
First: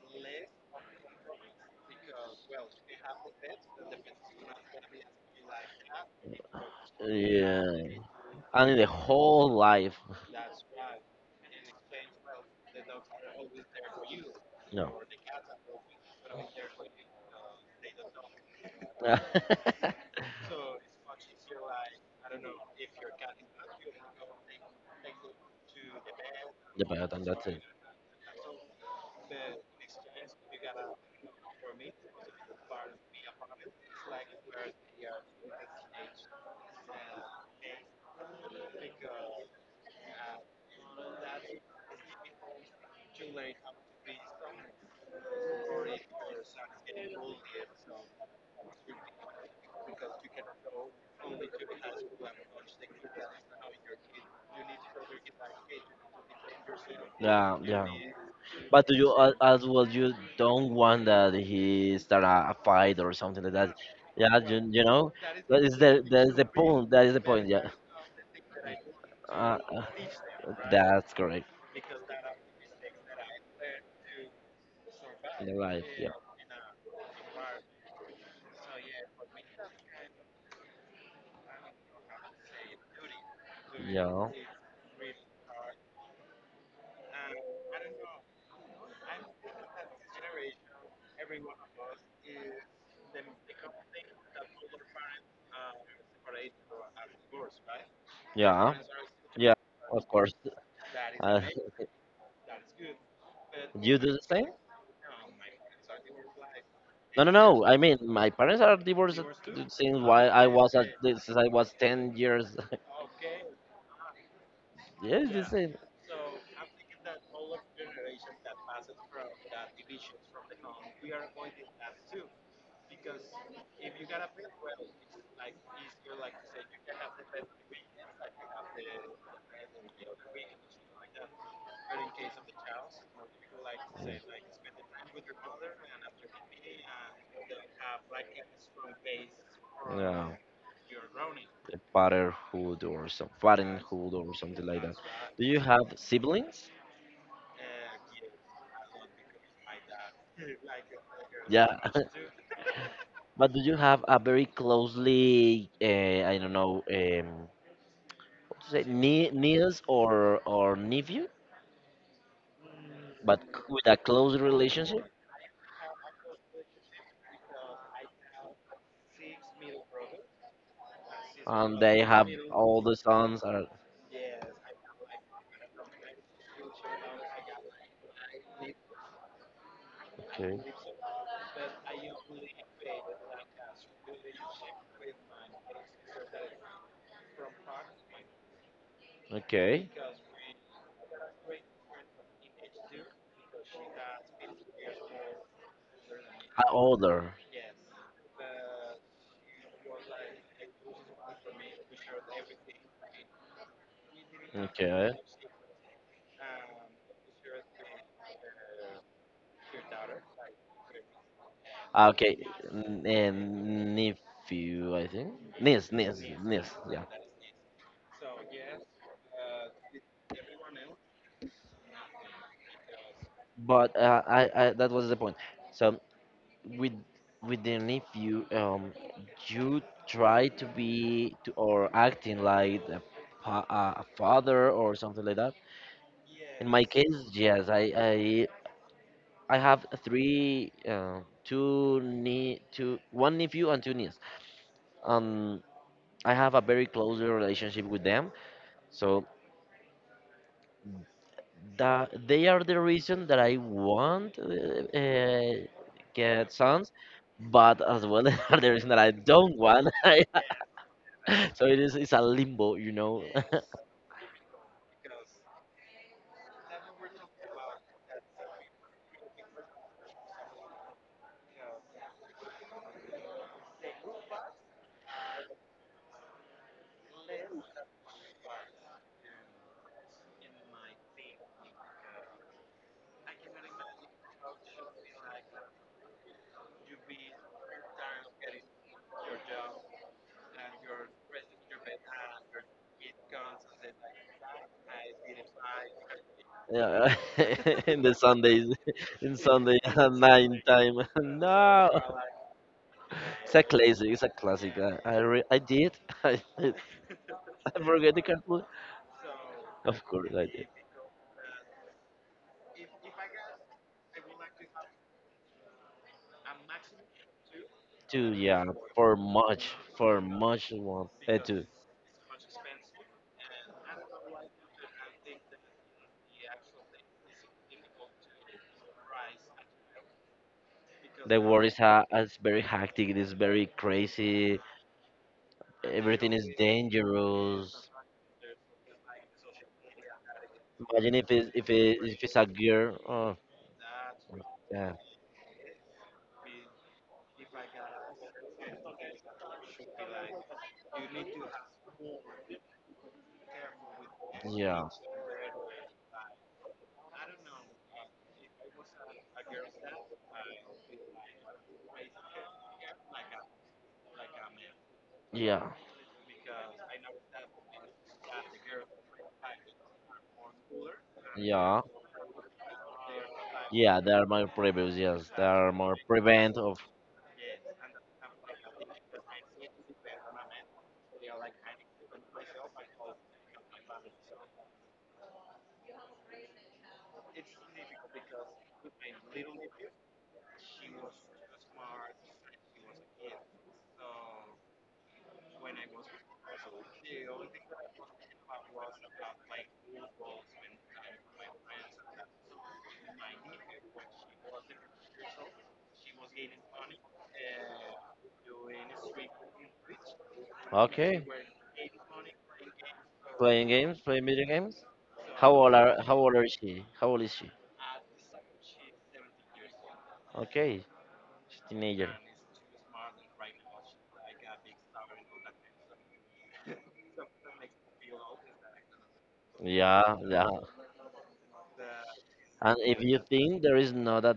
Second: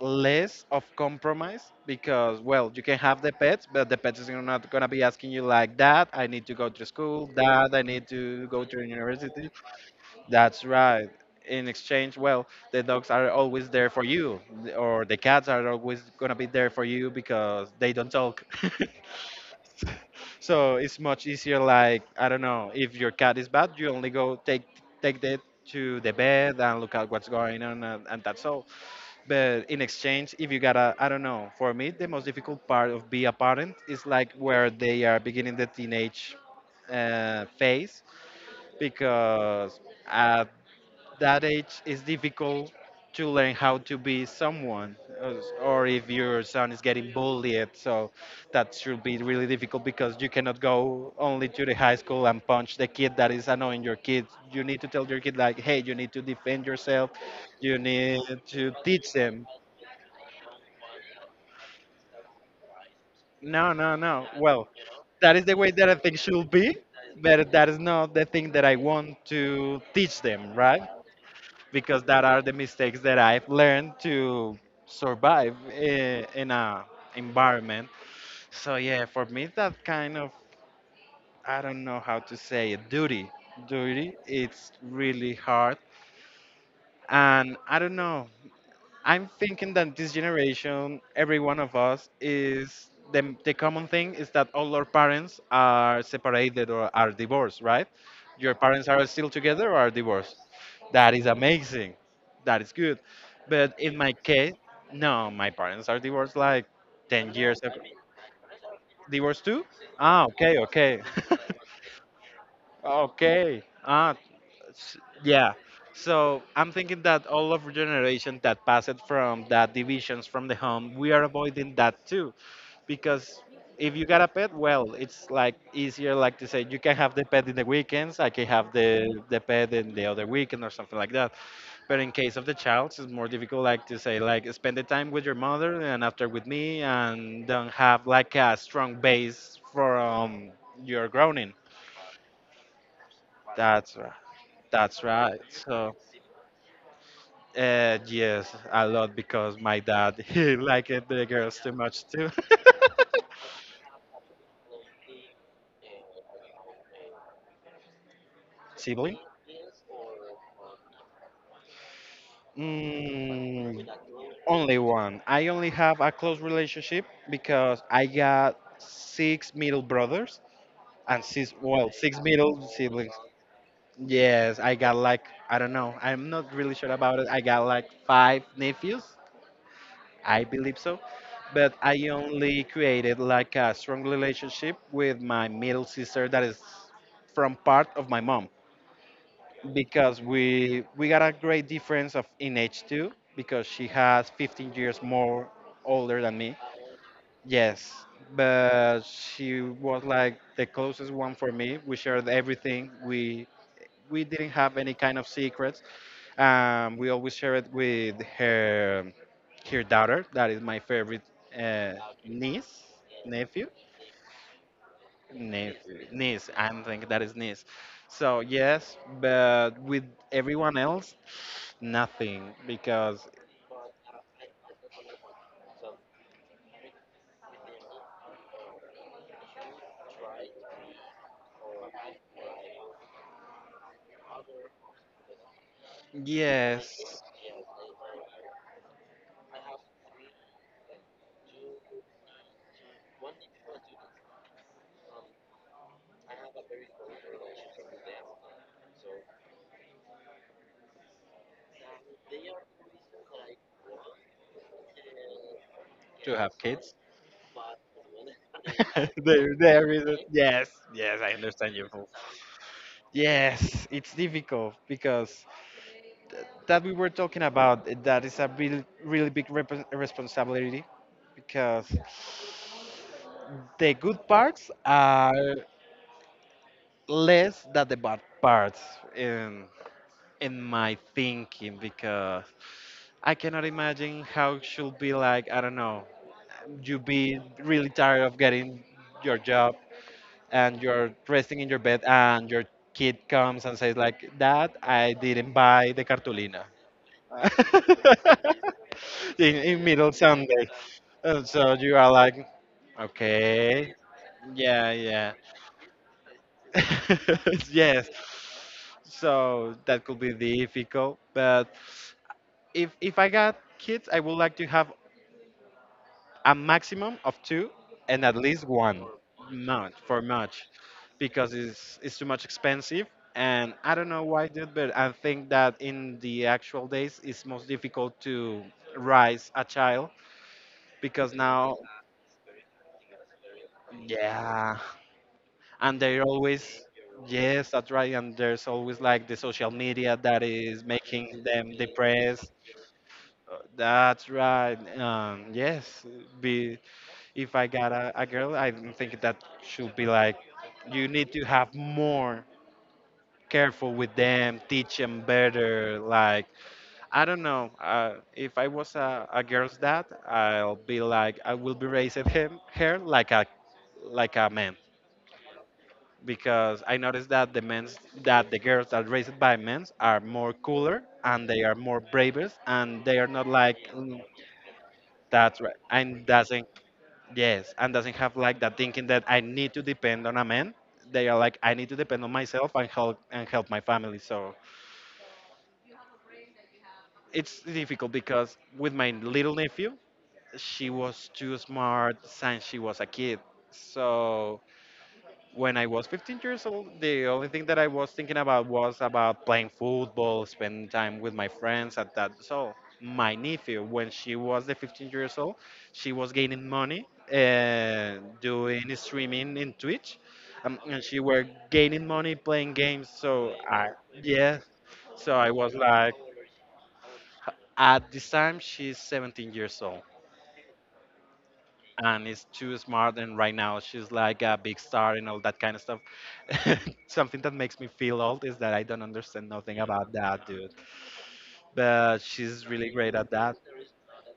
Speaker 2: less of compromise because well you can have the pets but the pets is not going to be asking you like that I need to go to school,
Speaker 1: Yeah,
Speaker 2: Dad, I need to go
Speaker 1: and in
Speaker 2: to
Speaker 1: the
Speaker 2: university.
Speaker 1: whole life,
Speaker 2: That's right. In exchange, well, the dogs are always there for you
Speaker 1: no.
Speaker 2: or the cats are always going to be there for you because they don't talk.
Speaker 1: The
Speaker 2: So it's much easier. Like, I don't know, if your cat is bad you only go take take it to the bed and look at
Speaker 1: pet and
Speaker 2: what's
Speaker 1: that's
Speaker 2: going
Speaker 1: it.
Speaker 2: on and that's all. But in exchange, if you gotta, I don't know, for me the most difficult part of be a parent is like where they are beginning the teenage phase because at that age it's difficult to learn how to be someone, uh, or if your son is getting bullied. So that should be really difficult because you cannot go only to the high school and punch the kid that is annoying your kid. You need to tell your kid like, hey, you need to defend yourself,
Speaker 1: Yeah,
Speaker 2: you
Speaker 1: yeah.
Speaker 2: need to
Speaker 1: But do you
Speaker 2: teach them.
Speaker 1: as well? You don't want that he start a fight or something like that.
Speaker 2: No, no, no.
Speaker 1: Yeah, you,
Speaker 2: Well,
Speaker 1: you know
Speaker 2: that is the
Speaker 1: that
Speaker 2: way
Speaker 1: is
Speaker 2: that
Speaker 1: the
Speaker 2: I think
Speaker 1: that is the
Speaker 2: should be,
Speaker 1: point. That is the point.
Speaker 2: but that
Speaker 1: Yeah,
Speaker 2: is not the thing that I want
Speaker 1: uh, uh,
Speaker 2: to teach them, right?
Speaker 1: that's correct.
Speaker 2: Because that are the mistakes that I've learned to survive
Speaker 1: You're right. Yeah,
Speaker 2: in a environment. So yeah, for me that kind of I don't know how to say it, duty. Duty,
Speaker 1: yeah,
Speaker 2: it's really hard. And I don't know, I'm thinking that this generation, every one of us, is the common thing is that all our parents are separated or are divorced, right? Your
Speaker 1: yeah,
Speaker 2: parents are still
Speaker 1: yeah.
Speaker 2: together or are
Speaker 1: Of course.
Speaker 2: divorced. That is
Speaker 1: Uh,
Speaker 2: amazing. That is good. But in
Speaker 1: you do
Speaker 2: my
Speaker 1: the same?
Speaker 2: case, no, my parents are divorced like
Speaker 1: No, no,
Speaker 2: 10 years
Speaker 1: no.
Speaker 2: ago.
Speaker 1: I mean, my parents are divorced
Speaker 2: Divorced too? Ah, okay, okay.
Speaker 1: since I was 10 years.
Speaker 2: okay. Ah, S-
Speaker 1: Yes, the
Speaker 2: Yeah.
Speaker 1: same.
Speaker 2: So I'm thinking that all of our generation that passed from that divisions from the home, we are avoiding that too. Because if you got a pet, well, it's like easier like to say you can have the pet in the weekends, I can have the pet in the other weekend or something like that. But in case of the child, it's more difficult like to say like spend the time with your mother and after with me and don't have like a strong base
Speaker 1: Yeah,
Speaker 2: from your growing.
Speaker 1: a fatherhood or some
Speaker 2: That's right.
Speaker 1: fatherhood or something like that.
Speaker 2: That's right.
Speaker 1: Do you have
Speaker 2: So
Speaker 1: siblings?
Speaker 2: Yes, a lot because my dad he liked the girls
Speaker 1: Yeah.
Speaker 2: too much too.
Speaker 1: But do you have a very closely, I don't know, what to say,
Speaker 2: Sibling?
Speaker 1: niece or nephew, but with
Speaker 2: Mm,
Speaker 1: a close
Speaker 2: only
Speaker 1: relationship,
Speaker 2: one. I only have a close relationship because I got six middle brothers and six
Speaker 1: and
Speaker 2: well
Speaker 1: they
Speaker 2: six
Speaker 1: brother in the have
Speaker 2: middle
Speaker 1: all the
Speaker 2: siblings.
Speaker 1: sons are
Speaker 2: Yes, I got like I don't know. I'm not really sure about it. I got like five nephews. I
Speaker 1: okay.
Speaker 2: believe so. But I only created like a strong relationship with my middle sister that is from part of my mom
Speaker 1: Okay.
Speaker 2: because we got a great difference of in age too because she has 15 years more older than me.
Speaker 1: Older.
Speaker 2: Yes, but she was like the closest one for me. We shared everything. We didn't have any
Speaker 1: Okay.
Speaker 2: kind of secrets, we always share it with her, her daughter. That is my favorite uh,
Speaker 1: Ah, okay.
Speaker 2: niece, nephew,
Speaker 1: And nephew, I think. Niece, niece,
Speaker 2: niece. I
Speaker 1: niece. Yeah.
Speaker 2: think that is niece. So yes, but with everyone else, nothing because
Speaker 1: But that was the point. So with with the nephew, you try to be or acting like pa- a father or something like that. In my
Speaker 2: yes,
Speaker 1: case, yes, I have three, two nie two one nephew and two nieces. Um. I have a very close relationship with them. So that they are the reason that I want
Speaker 2: to
Speaker 1: get
Speaker 2: have
Speaker 1: sons,
Speaker 2: kids.
Speaker 1: but as well, they are the reason that I
Speaker 2: there,
Speaker 1: don't want.
Speaker 2: yes, yes,
Speaker 1: So it's a limbo.
Speaker 2: yes. It's difficult because that we were talking about, that is a really, really big responsibility because the good parts are less than the bad parts in in my thinking because I cannot imagine how it should be. Like I don't know, you be really tired of getting your job and you're resting in your bed and your kid comes and says like, dad, I didn't buy the cartulina.
Speaker 1: Yeah, in the Sundays, in
Speaker 2: in,
Speaker 1: Sunday
Speaker 2: in middle
Speaker 1: at nine
Speaker 2: Sunday.
Speaker 1: time.
Speaker 2: And so you
Speaker 1: No,
Speaker 2: are like,
Speaker 1: it's a
Speaker 2: okay,
Speaker 1: classic. It's a classic.
Speaker 2: yeah, yeah,
Speaker 1: I did. I did. I
Speaker 2: yes.
Speaker 1: forget the cartoon.
Speaker 2: So that
Speaker 1: Of
Speaker 2: could be
Speaker 1: course I did.
Speaker 2: difficult. But if I got kids, I would like to have a maximum of two and
Speaker 1: Too.
Speaker 2: at least
Speaker 1: Yeah,
Speaker 2: one,
Speaker 1: for much,
Speaker 2: not for
Speaker 1: for
Speaker 2: much,
Speaker 1: much one.
Speaker 2: because
Speaker 1: Too.
Speaker 2: it's too much expensive. And I don't know why, dude, but I think that in the actual days, it's most difficult to raise a child because
Speaker 1: The world is,
Speaker 2: now
Speaker 1: is very hectic. It is very crazy.
Speaker 2: Yeah, and they're
Speaker 1: Everything is
Speaker 2: always, yes,
Speaker 1: dangerous.
Speaker 2: that's right. And there's always like the social media that is
Speaker 1: Imagine
Speaker 2: making them
Speaker 1: if it's a
Speaker 2: depressed.
Speaker 1: girl. Oh,
Speaker 2: That's right.
Speaker 1: yeah,
Speaker 2: Yes, be if I got a girl, I don't think that should be like you need to have more careful with them,
Speaker 1: yeah,
Speaker 2: teach them better. Like I don't know, if I was a girl's dad, I'll be like I will be raising him her like a man
Speaker 1: yeah,
Speaker 2: because I noticed that the men's that the girls that raised by men's are more cooler and they are
Speaker 1: yeah,
Speaker 2: more bravest and they are not like
Speaker 1: yeah.
Speaker 2: "Mm,
Speaker 1: There are more previews. Yes, there
Speaker 2: that's
Speaker 1: are
Speaker 2: right
Speaker 1: more
Speaker 2: and
Speaker 1: prevent
Speaker 2: doesn't
Speaker 1: of.
Speaker 2: yes and doesn't have like that thinking that I need to depend on a man. They are like I need to depend on myself and help my family. So it's difficult because with my little nephew, she was too smart since she was a kid. So when I was 15 years old, the only thing that I was thinking about was about playing football, spending time with my friends at that. So my nephew, when she was the 15 years old, she was gaining money and doing streaming in Twitch, and she
Speaker 1: Okay,
Speaker 2: were gaining money playing games. So
Speaker 1: playing
Speaker 2: I
Speaker 1: games, playing video
Speaker 2: yeah,
Speaker 1: games.
Speaker 2: so I was like,
Speaker 1: How old is she? How old is she?
Speaker 2: at this time she's 17 years old.
Speaker 1: Okay, she's teenager.
Speaker 2: And is too smart and right now she's like a big star and all that kind of stuff. Something that makes me feel old is that I don't understand nothing about
Speaker 1: Yeah,
Speaker 2: that,
Speaker 1: yeah.
Speaker 2: dude. But she's
Speaker 1: And
Speaker 2: really
Speaker 1: if
Speaker 2: great
Speaker 1: you
Speaker 2: at that.
Speaker 1: think there is not a,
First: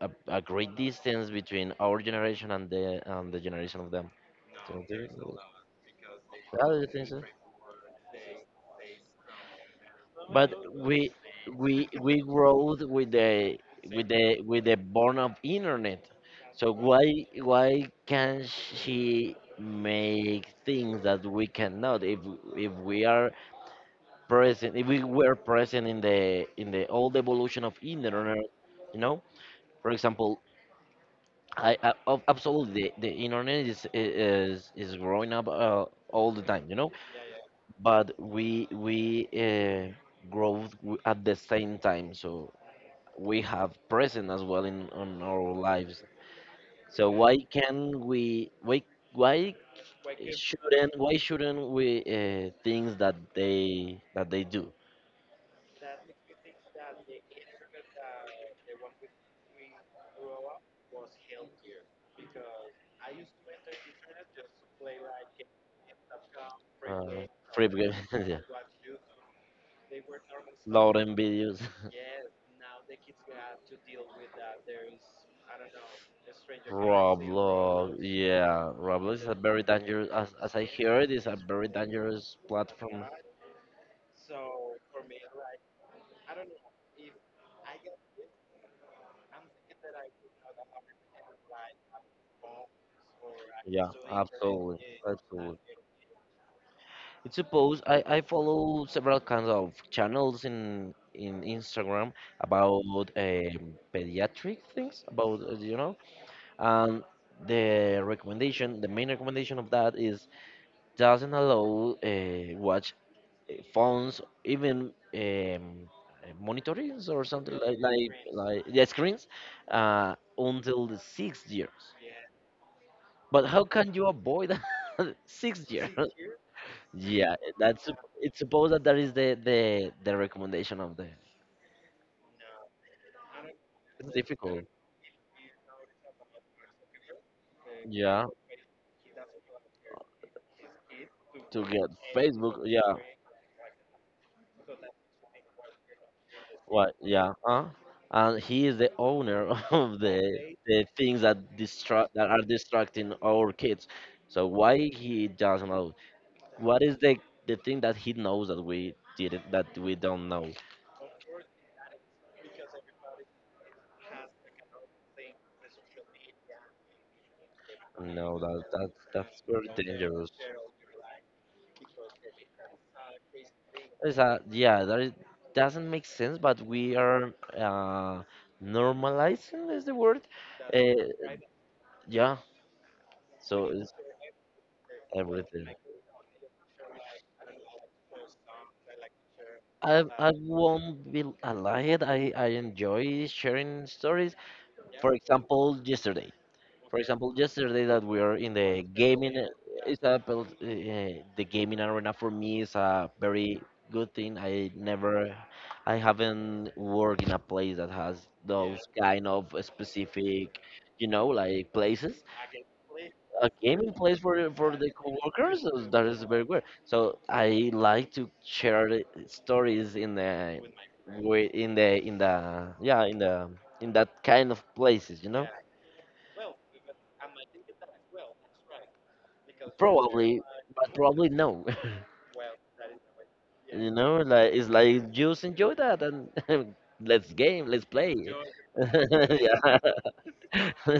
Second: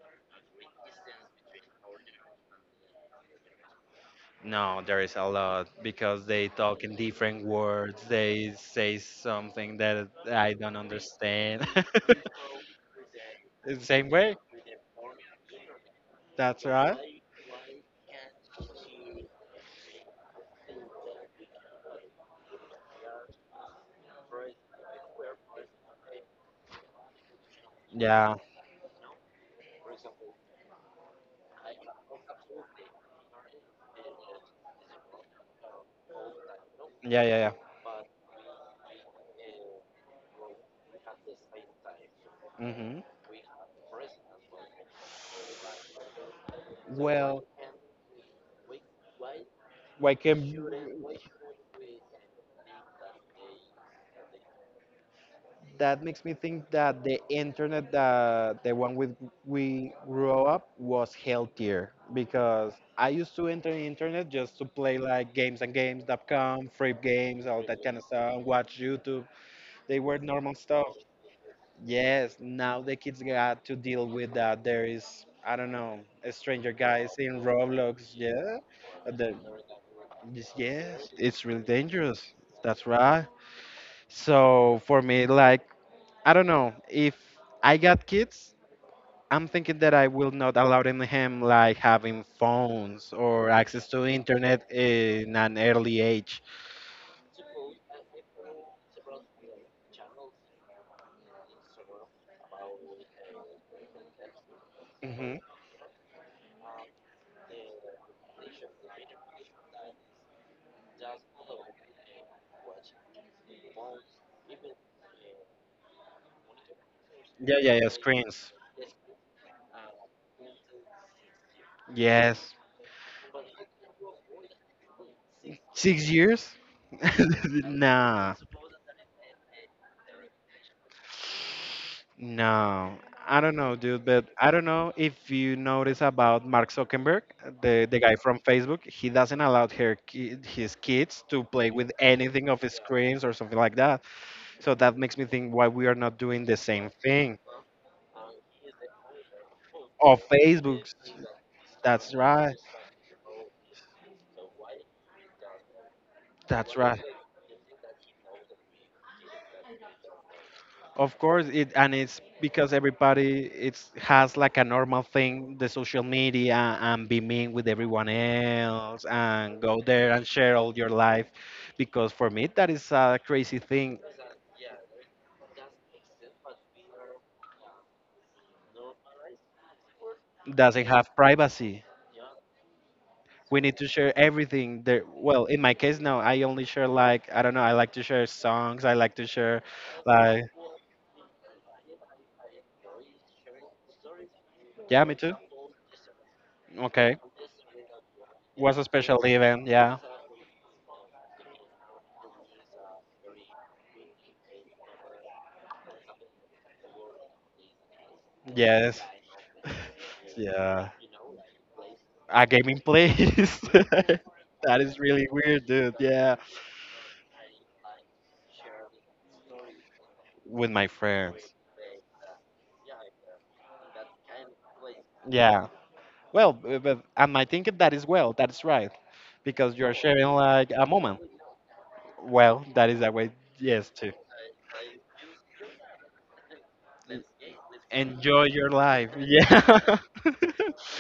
Speaker 1: a, a great distance between our generation and the generation of them.
Speaker 2: No,
Speaker 1: Don't
Speaker 2: there is a
Speaker 1: you
Speaker 2: lot because they
Speaker 1: Yeah,
Speaker 2: talk
Speaker 1: I
Speaker 2: in
Speaker 1: think so.
Speaker 2: different words, they say something that
Speaker 1: But
Speaker 2: I don't
Speaker 1: we
Speaker 2: understand.
Speaker 1: we we growed with the
Speaker 2: The
Speaker 1: with
Speaker 2: same way.
Speaker 1: the with the born of internet.
Speaker 2: That's
Speaker 1: So
Speaker 2: right.
Speaker 1: why can she make things that we cannot, if if we are present if we were present in the old evolution of
Speaker 2: Yeah,
Speaker 1: internet you know for example. I, absolutely, the internet is growing up, all the time,
Speaker 2: yeah. Yeah,
Speaker 1: but we grow at the same time. So
Speaker 2: yeah. Hmm.
Speaker 1: we have present as well in on our lives. So
Speaker 2: Well,
Speaker 1: why
Speaker 2: why can you?
Speaker 1: why shouldn't we, things that they do.
Speaker 2: That makes me think that the internet, that the one with we grew up was healthier because I used to enter the internet just to play like games and games.com, free
Speaker 1: Uh,
Speaker 2: games, all
Speaker 1: Free
Speaker 2: that
Speaker 1: game.
Speaker 2: kind of
Speaker 1: Yeah.
Speaker 2: stuff, watch YouTube. They were normal stuff.
Speaker 1: Loading videos.
Speaker 2: Yes, now the kids got to deal with that. There is, I don't know, a stranger guys in
Speaker 1: Roblox.
Speaker 2: Roblox, yeah.
Speaker 1: Yeah, Roblox is
Speaker 2: The,
Speaker 1: a very dangerous. As,
Speaker 2: yes,
Speaker 1: as I hear
Speaker 2: yes,
Speaker 1: it, is a
Speaker 2: it's really
Speaker 1: very
Speaker 2: dangerous.
Speaker 1: dangerous
Speaker 2: That's
Speaker 1: platform.
Speaker 2: right. So for me, like I don't know. If I got kids, I'm thinking that I will not allow them him like having phones or access
Speaker 1: Yeah,
Speaker 2: to internet
Speaker 1: absolutely,
Speaker 2: in an
Speaker 1: absolutely.
Speaker 2: early age.
Speaker 1: It's supposed I follow several kinds of channels in Instagram about pediatric things
Speaker 2: Hmm.
Speaker 1: about and the recommendation, the main recommendation of that is, doesn't allow watch phones, even monitorings or
Speaker 2: Yeah,
Speaker 1: something
Speaker 2: yeah, yeah. Screens.
Speaker 1: like, yeah, screens, until the sixth year.
Speaker 2: Yes.
Speaker 1: But how can you avoid sixth year?
Speaker 2: 6 years?
Speaker 1: Yeah, that's
Speaker 2: Nah,
Speaker 1: it's supposed that that is the recommendation of the.
Speaker 2: no. I don't know, dude.
Speaker 1: It's
Speaker 2: But I
Speaker 1: difficult,
Speaker 2: don't know if you notice about Mark Zuckerberg, the guy
Speaker 1: yeah,
Speaker 2: from Facebook. He doesn't allow her ki- his kids to
Speaker 1: to
Speaker 2: play
Speaker 1: get
Speaker 2: with anything
Speaker 1: Facebook,
Speaker 2: of his
Speaker 1: yeah.
Speaker 2: screens or something like. So that makes me think why we are not doing the same
Speaker 1: What? Yeah.
Speaker 2: thing.
Speaker 1: And he is the owner of the
Speaker 2: Or
Speaker 1: the
Speaker 2: Facebooks.
Speaker 1: things that distract,
Speaker 2: That's
Speaker 1: that are
Speaker 2: right.
Speaker 1: distracting our kids. So why he doesn't know?
Speaker 2: That's
Speaker 1: What is
Speaker 2: right.
Speaker 1: the thing that he knows, that we don't know?
Speaker 2: Of course, it and it's because everybody it's has like a normal thing, the social media and be mean with everyone
Speaker 1: No, that
Speaker 2: else
Speaker 1: that's
Speaker 2: and
Speaker 1: very
Speaker 2: go there and
Speaker 1: dangerous.
Speaker 2: share all your life. Because for me that is a crazy thing.
Speaker 1: Is that, yeah? That is, doesn't make sense, but we are normalizing is the word.
Speaker 2: Doesn't have
Speaker 1: Uh,
Speaker 2: privacy.
Speaker 1: yeah.
Speaker 2: We
Speaker 1: So
Speaker 2: need to
Speaker 1: it's
Speaker 2: share everything. There well, in
Speaker 1: everything.
Speaker 2: my case no, I only share like I don't know, I like to share songs, I like to share
Speaker 1: I
Speaker 2: like
Speaker 1: won't be a lie. I enjoy sharing stories. Yeah.
Speaker 2: yeah,
Speaker 1: For
Speaker 2: me too.
Speaker 1: example, yesterday. For
Speaker 2: Okay.
Speaker 1: example, yesterday that we are in the
Speaker 2: Was a special
Speaker 1: gaming.
Speaker 2: event. Yeah.
Speaker 1: It's a the gaming arena for me is a very good thing. I haven't worked in a place that has, yeah, those
Speaker 2: Yes.
Speaker 1: kind of specific,
Speaker 2: Yeah.
Speaker 1: like places,
Speaker 2: A gaming
Speaker 1: a
Speaker 2: place.
Speaker 1: gaming place for
Speaker 2: That
Speaker 1: the
Speaker 2: is really
Speaker 1: coworkers.
Speaker 2: weird,
Speaker 1: So
Speaker 2: dude.
Speaker 1: that is
Speaker 2: Yeah.
Speaker 1: very good. So I like to share the stories in
Speaker 2: With my friends.
Speaker 1: in the yeah in the in that kind of places.
Speaker 2: Yeah. Well, b- but am I thinking that is well? That is right. Because you're sharing
Speaker 1: Probably,
Speaker 2: like a
Speaker 1: but
Speaker 2: moment.
Speaker 1: probably no.
Speaker 2: Well, that is a way, yes, too.
Speaker 1: Like it's like, just enjoy that and let's game, let's play.
Speaker 2: Enjoy your life.
Speaker 1: Yeah,
Speaker 2: Yeah.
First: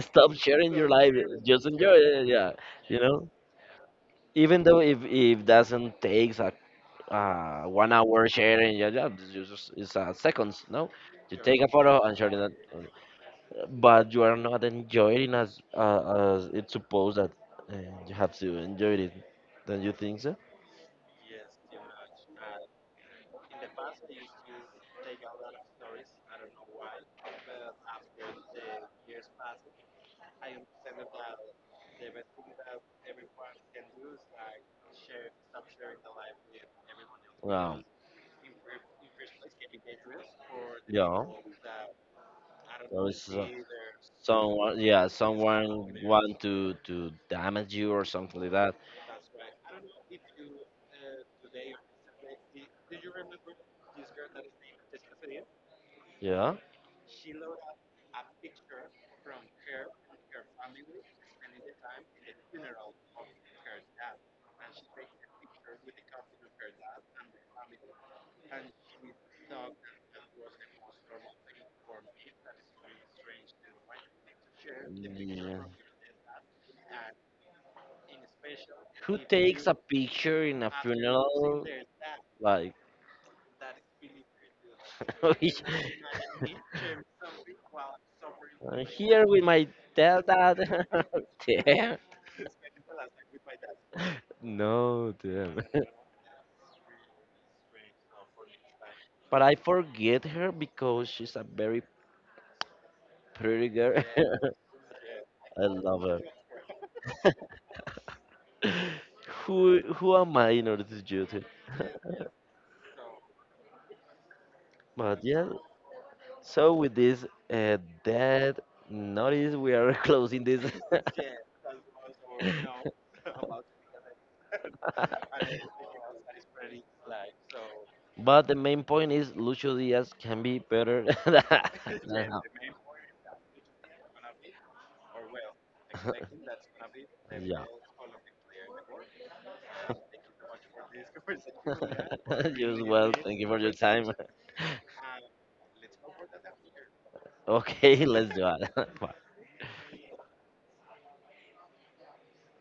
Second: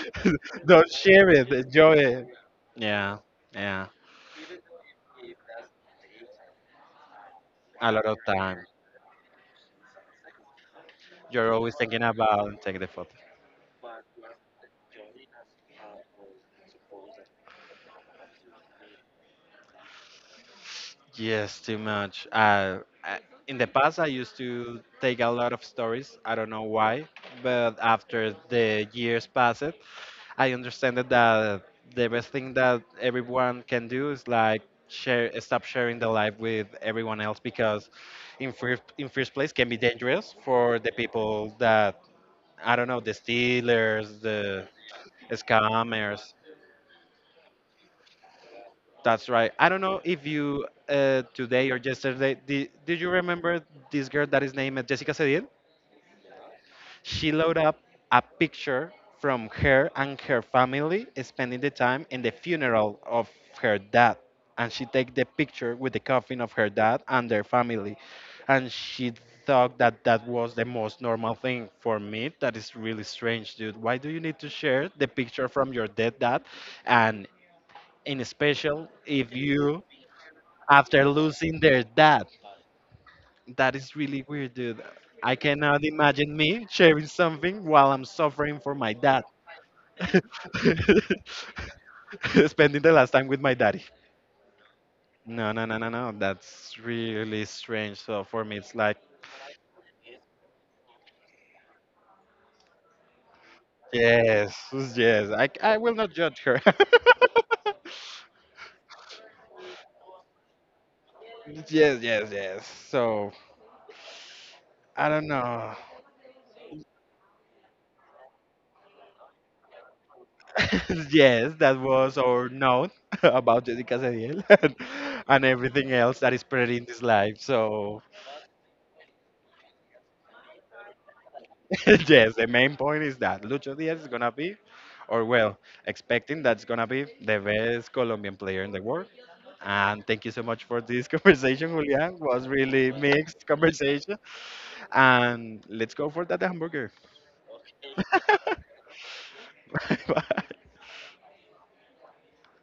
Speaker 1: stop sharing your
Speaker 2: Don't
Speaker 1: life.
Speaker 2: share it.
Speaker 1: Just enjoy
Speaker 2: Enjoy
Speaker 1: it.
Speaker 2: it.
Speaker 1: Yeah, you
Speaker 2: Yeah.
Speaker 1: know
Speaker 2: Yeah.
Speaker 1: even though if doesn't takes a one
Speaker 2: A lot of
Speaker 1: hour
Speaker 2: time.
Speaker 1: sharing. Yeah, yeah, it's just it's, seconds. No, you
Speaker 2: You're
Speaker 1: take a
Speaker 2: always
Speaker 1: photo
Speaker 2: thinking
Speaker 1: and share it,
Speaker 2: about and take the photo.
Speaker 1: but you are not enjoying as it's supposed that uh, you have to enjoy it. Don't you think so?
Speaker 2: Yes, too much. In the past, I used to take a lot of stories. I don't know why, but after the years passed, I understand that the best thing that everyone can do is like share, stop sharing the life with everyone else
Speaker 1: Wow.
Speaker 2: because, in first place, can be dangerous for the
Speaker 1: Yeah.
Speaker 2: people that I don't know,
Speaker 1: There
Speaker 2: the
Speaker 1: is
Speaker 2: stealers, the
Speaker 1: someone, yeah, someone
Speaker 2: scammers.
Speaker 1: want to damage you or something like that.
Speaker 2: That's right. I don't know if you today or yesterday did you remember this girl that is named Jessica Cedil?
Speaker 1: Yeah.
Speaker 2: She loaded up a picture from her and her family spending the time in the funeral of her dad, and she take the picture with the coffin of her dad and their family, and she thought that that was the most normal thing for me. That is really strange, dude. Why do you need to share the picture
Speaker 1: Yeah.
Speaker 2: from your dead dad, and in special
Speaker 1: Who
Speaker 2: if
Speaker 1: takes a
Speaker 2: you
Speaker 1: picture in a
Speaker 2: after losing
Speaker 1: funeral?
Speaker 2: their dad.
Speaker 1: Like,
Speaker 2: That is really weird, dude. I
Speaker 1: we-
Speaker 2: cannot imagine me sharing something while I'm suffering for
Speaker 1: I'm
Speaker 2: my dad.
Speaker 1: here with my dad. Damn.
Speaker 2: Spending the last time with my daddy.
Speaker 1: No,
Speaker 2: No,
Speaker 1: damn.
Speaker 2: no, no, no, no. That's really strange. So for me, it's like,
Speaker 1: But I forget her because she's a very pretty girl.
Speaker 2: yes, yes. I,
Speaker 1: I
Speaker 2: I will
Speaker 1: love
Speaker 2: not
Speaker 1: her.
Speaker 2: judge her.
Speaker 1: Who am I in order to judge her?
Speaker 2: Yes, yes, yes. So I
Speaker 1: But
Speaker 2: don't
Speaker 1: yeah,
Speaker 2: know.
Speaker 1: so with this uh, dead notice, we are closing this.
Speaker 2: Yes, that was our note about Jessica Cediel and everything else that is pretty in this life. So,
Speaker 1: But the main point is Lucio Diaz can be better than
Speaker 2: yes,
Speaker 1: him.
Speaker 2: the main point is that Lucho Diaz is going to be, or well, expecting that's going to be the
Speaker 1: Yeah,
Speaker 2: best Colombian player in the world. And thank you so much for this conversation, Julian. Was
Speaker 1: just
Speaker 2: really
Speaker 1: well. Thank you
Speaker 2: mixed
Speaker 1: for your time.
Speaker 2: conversation. And let's go for that hamburger.
Speaker 1: Okay, let's do it. Bye.
Speaker 2: Bye.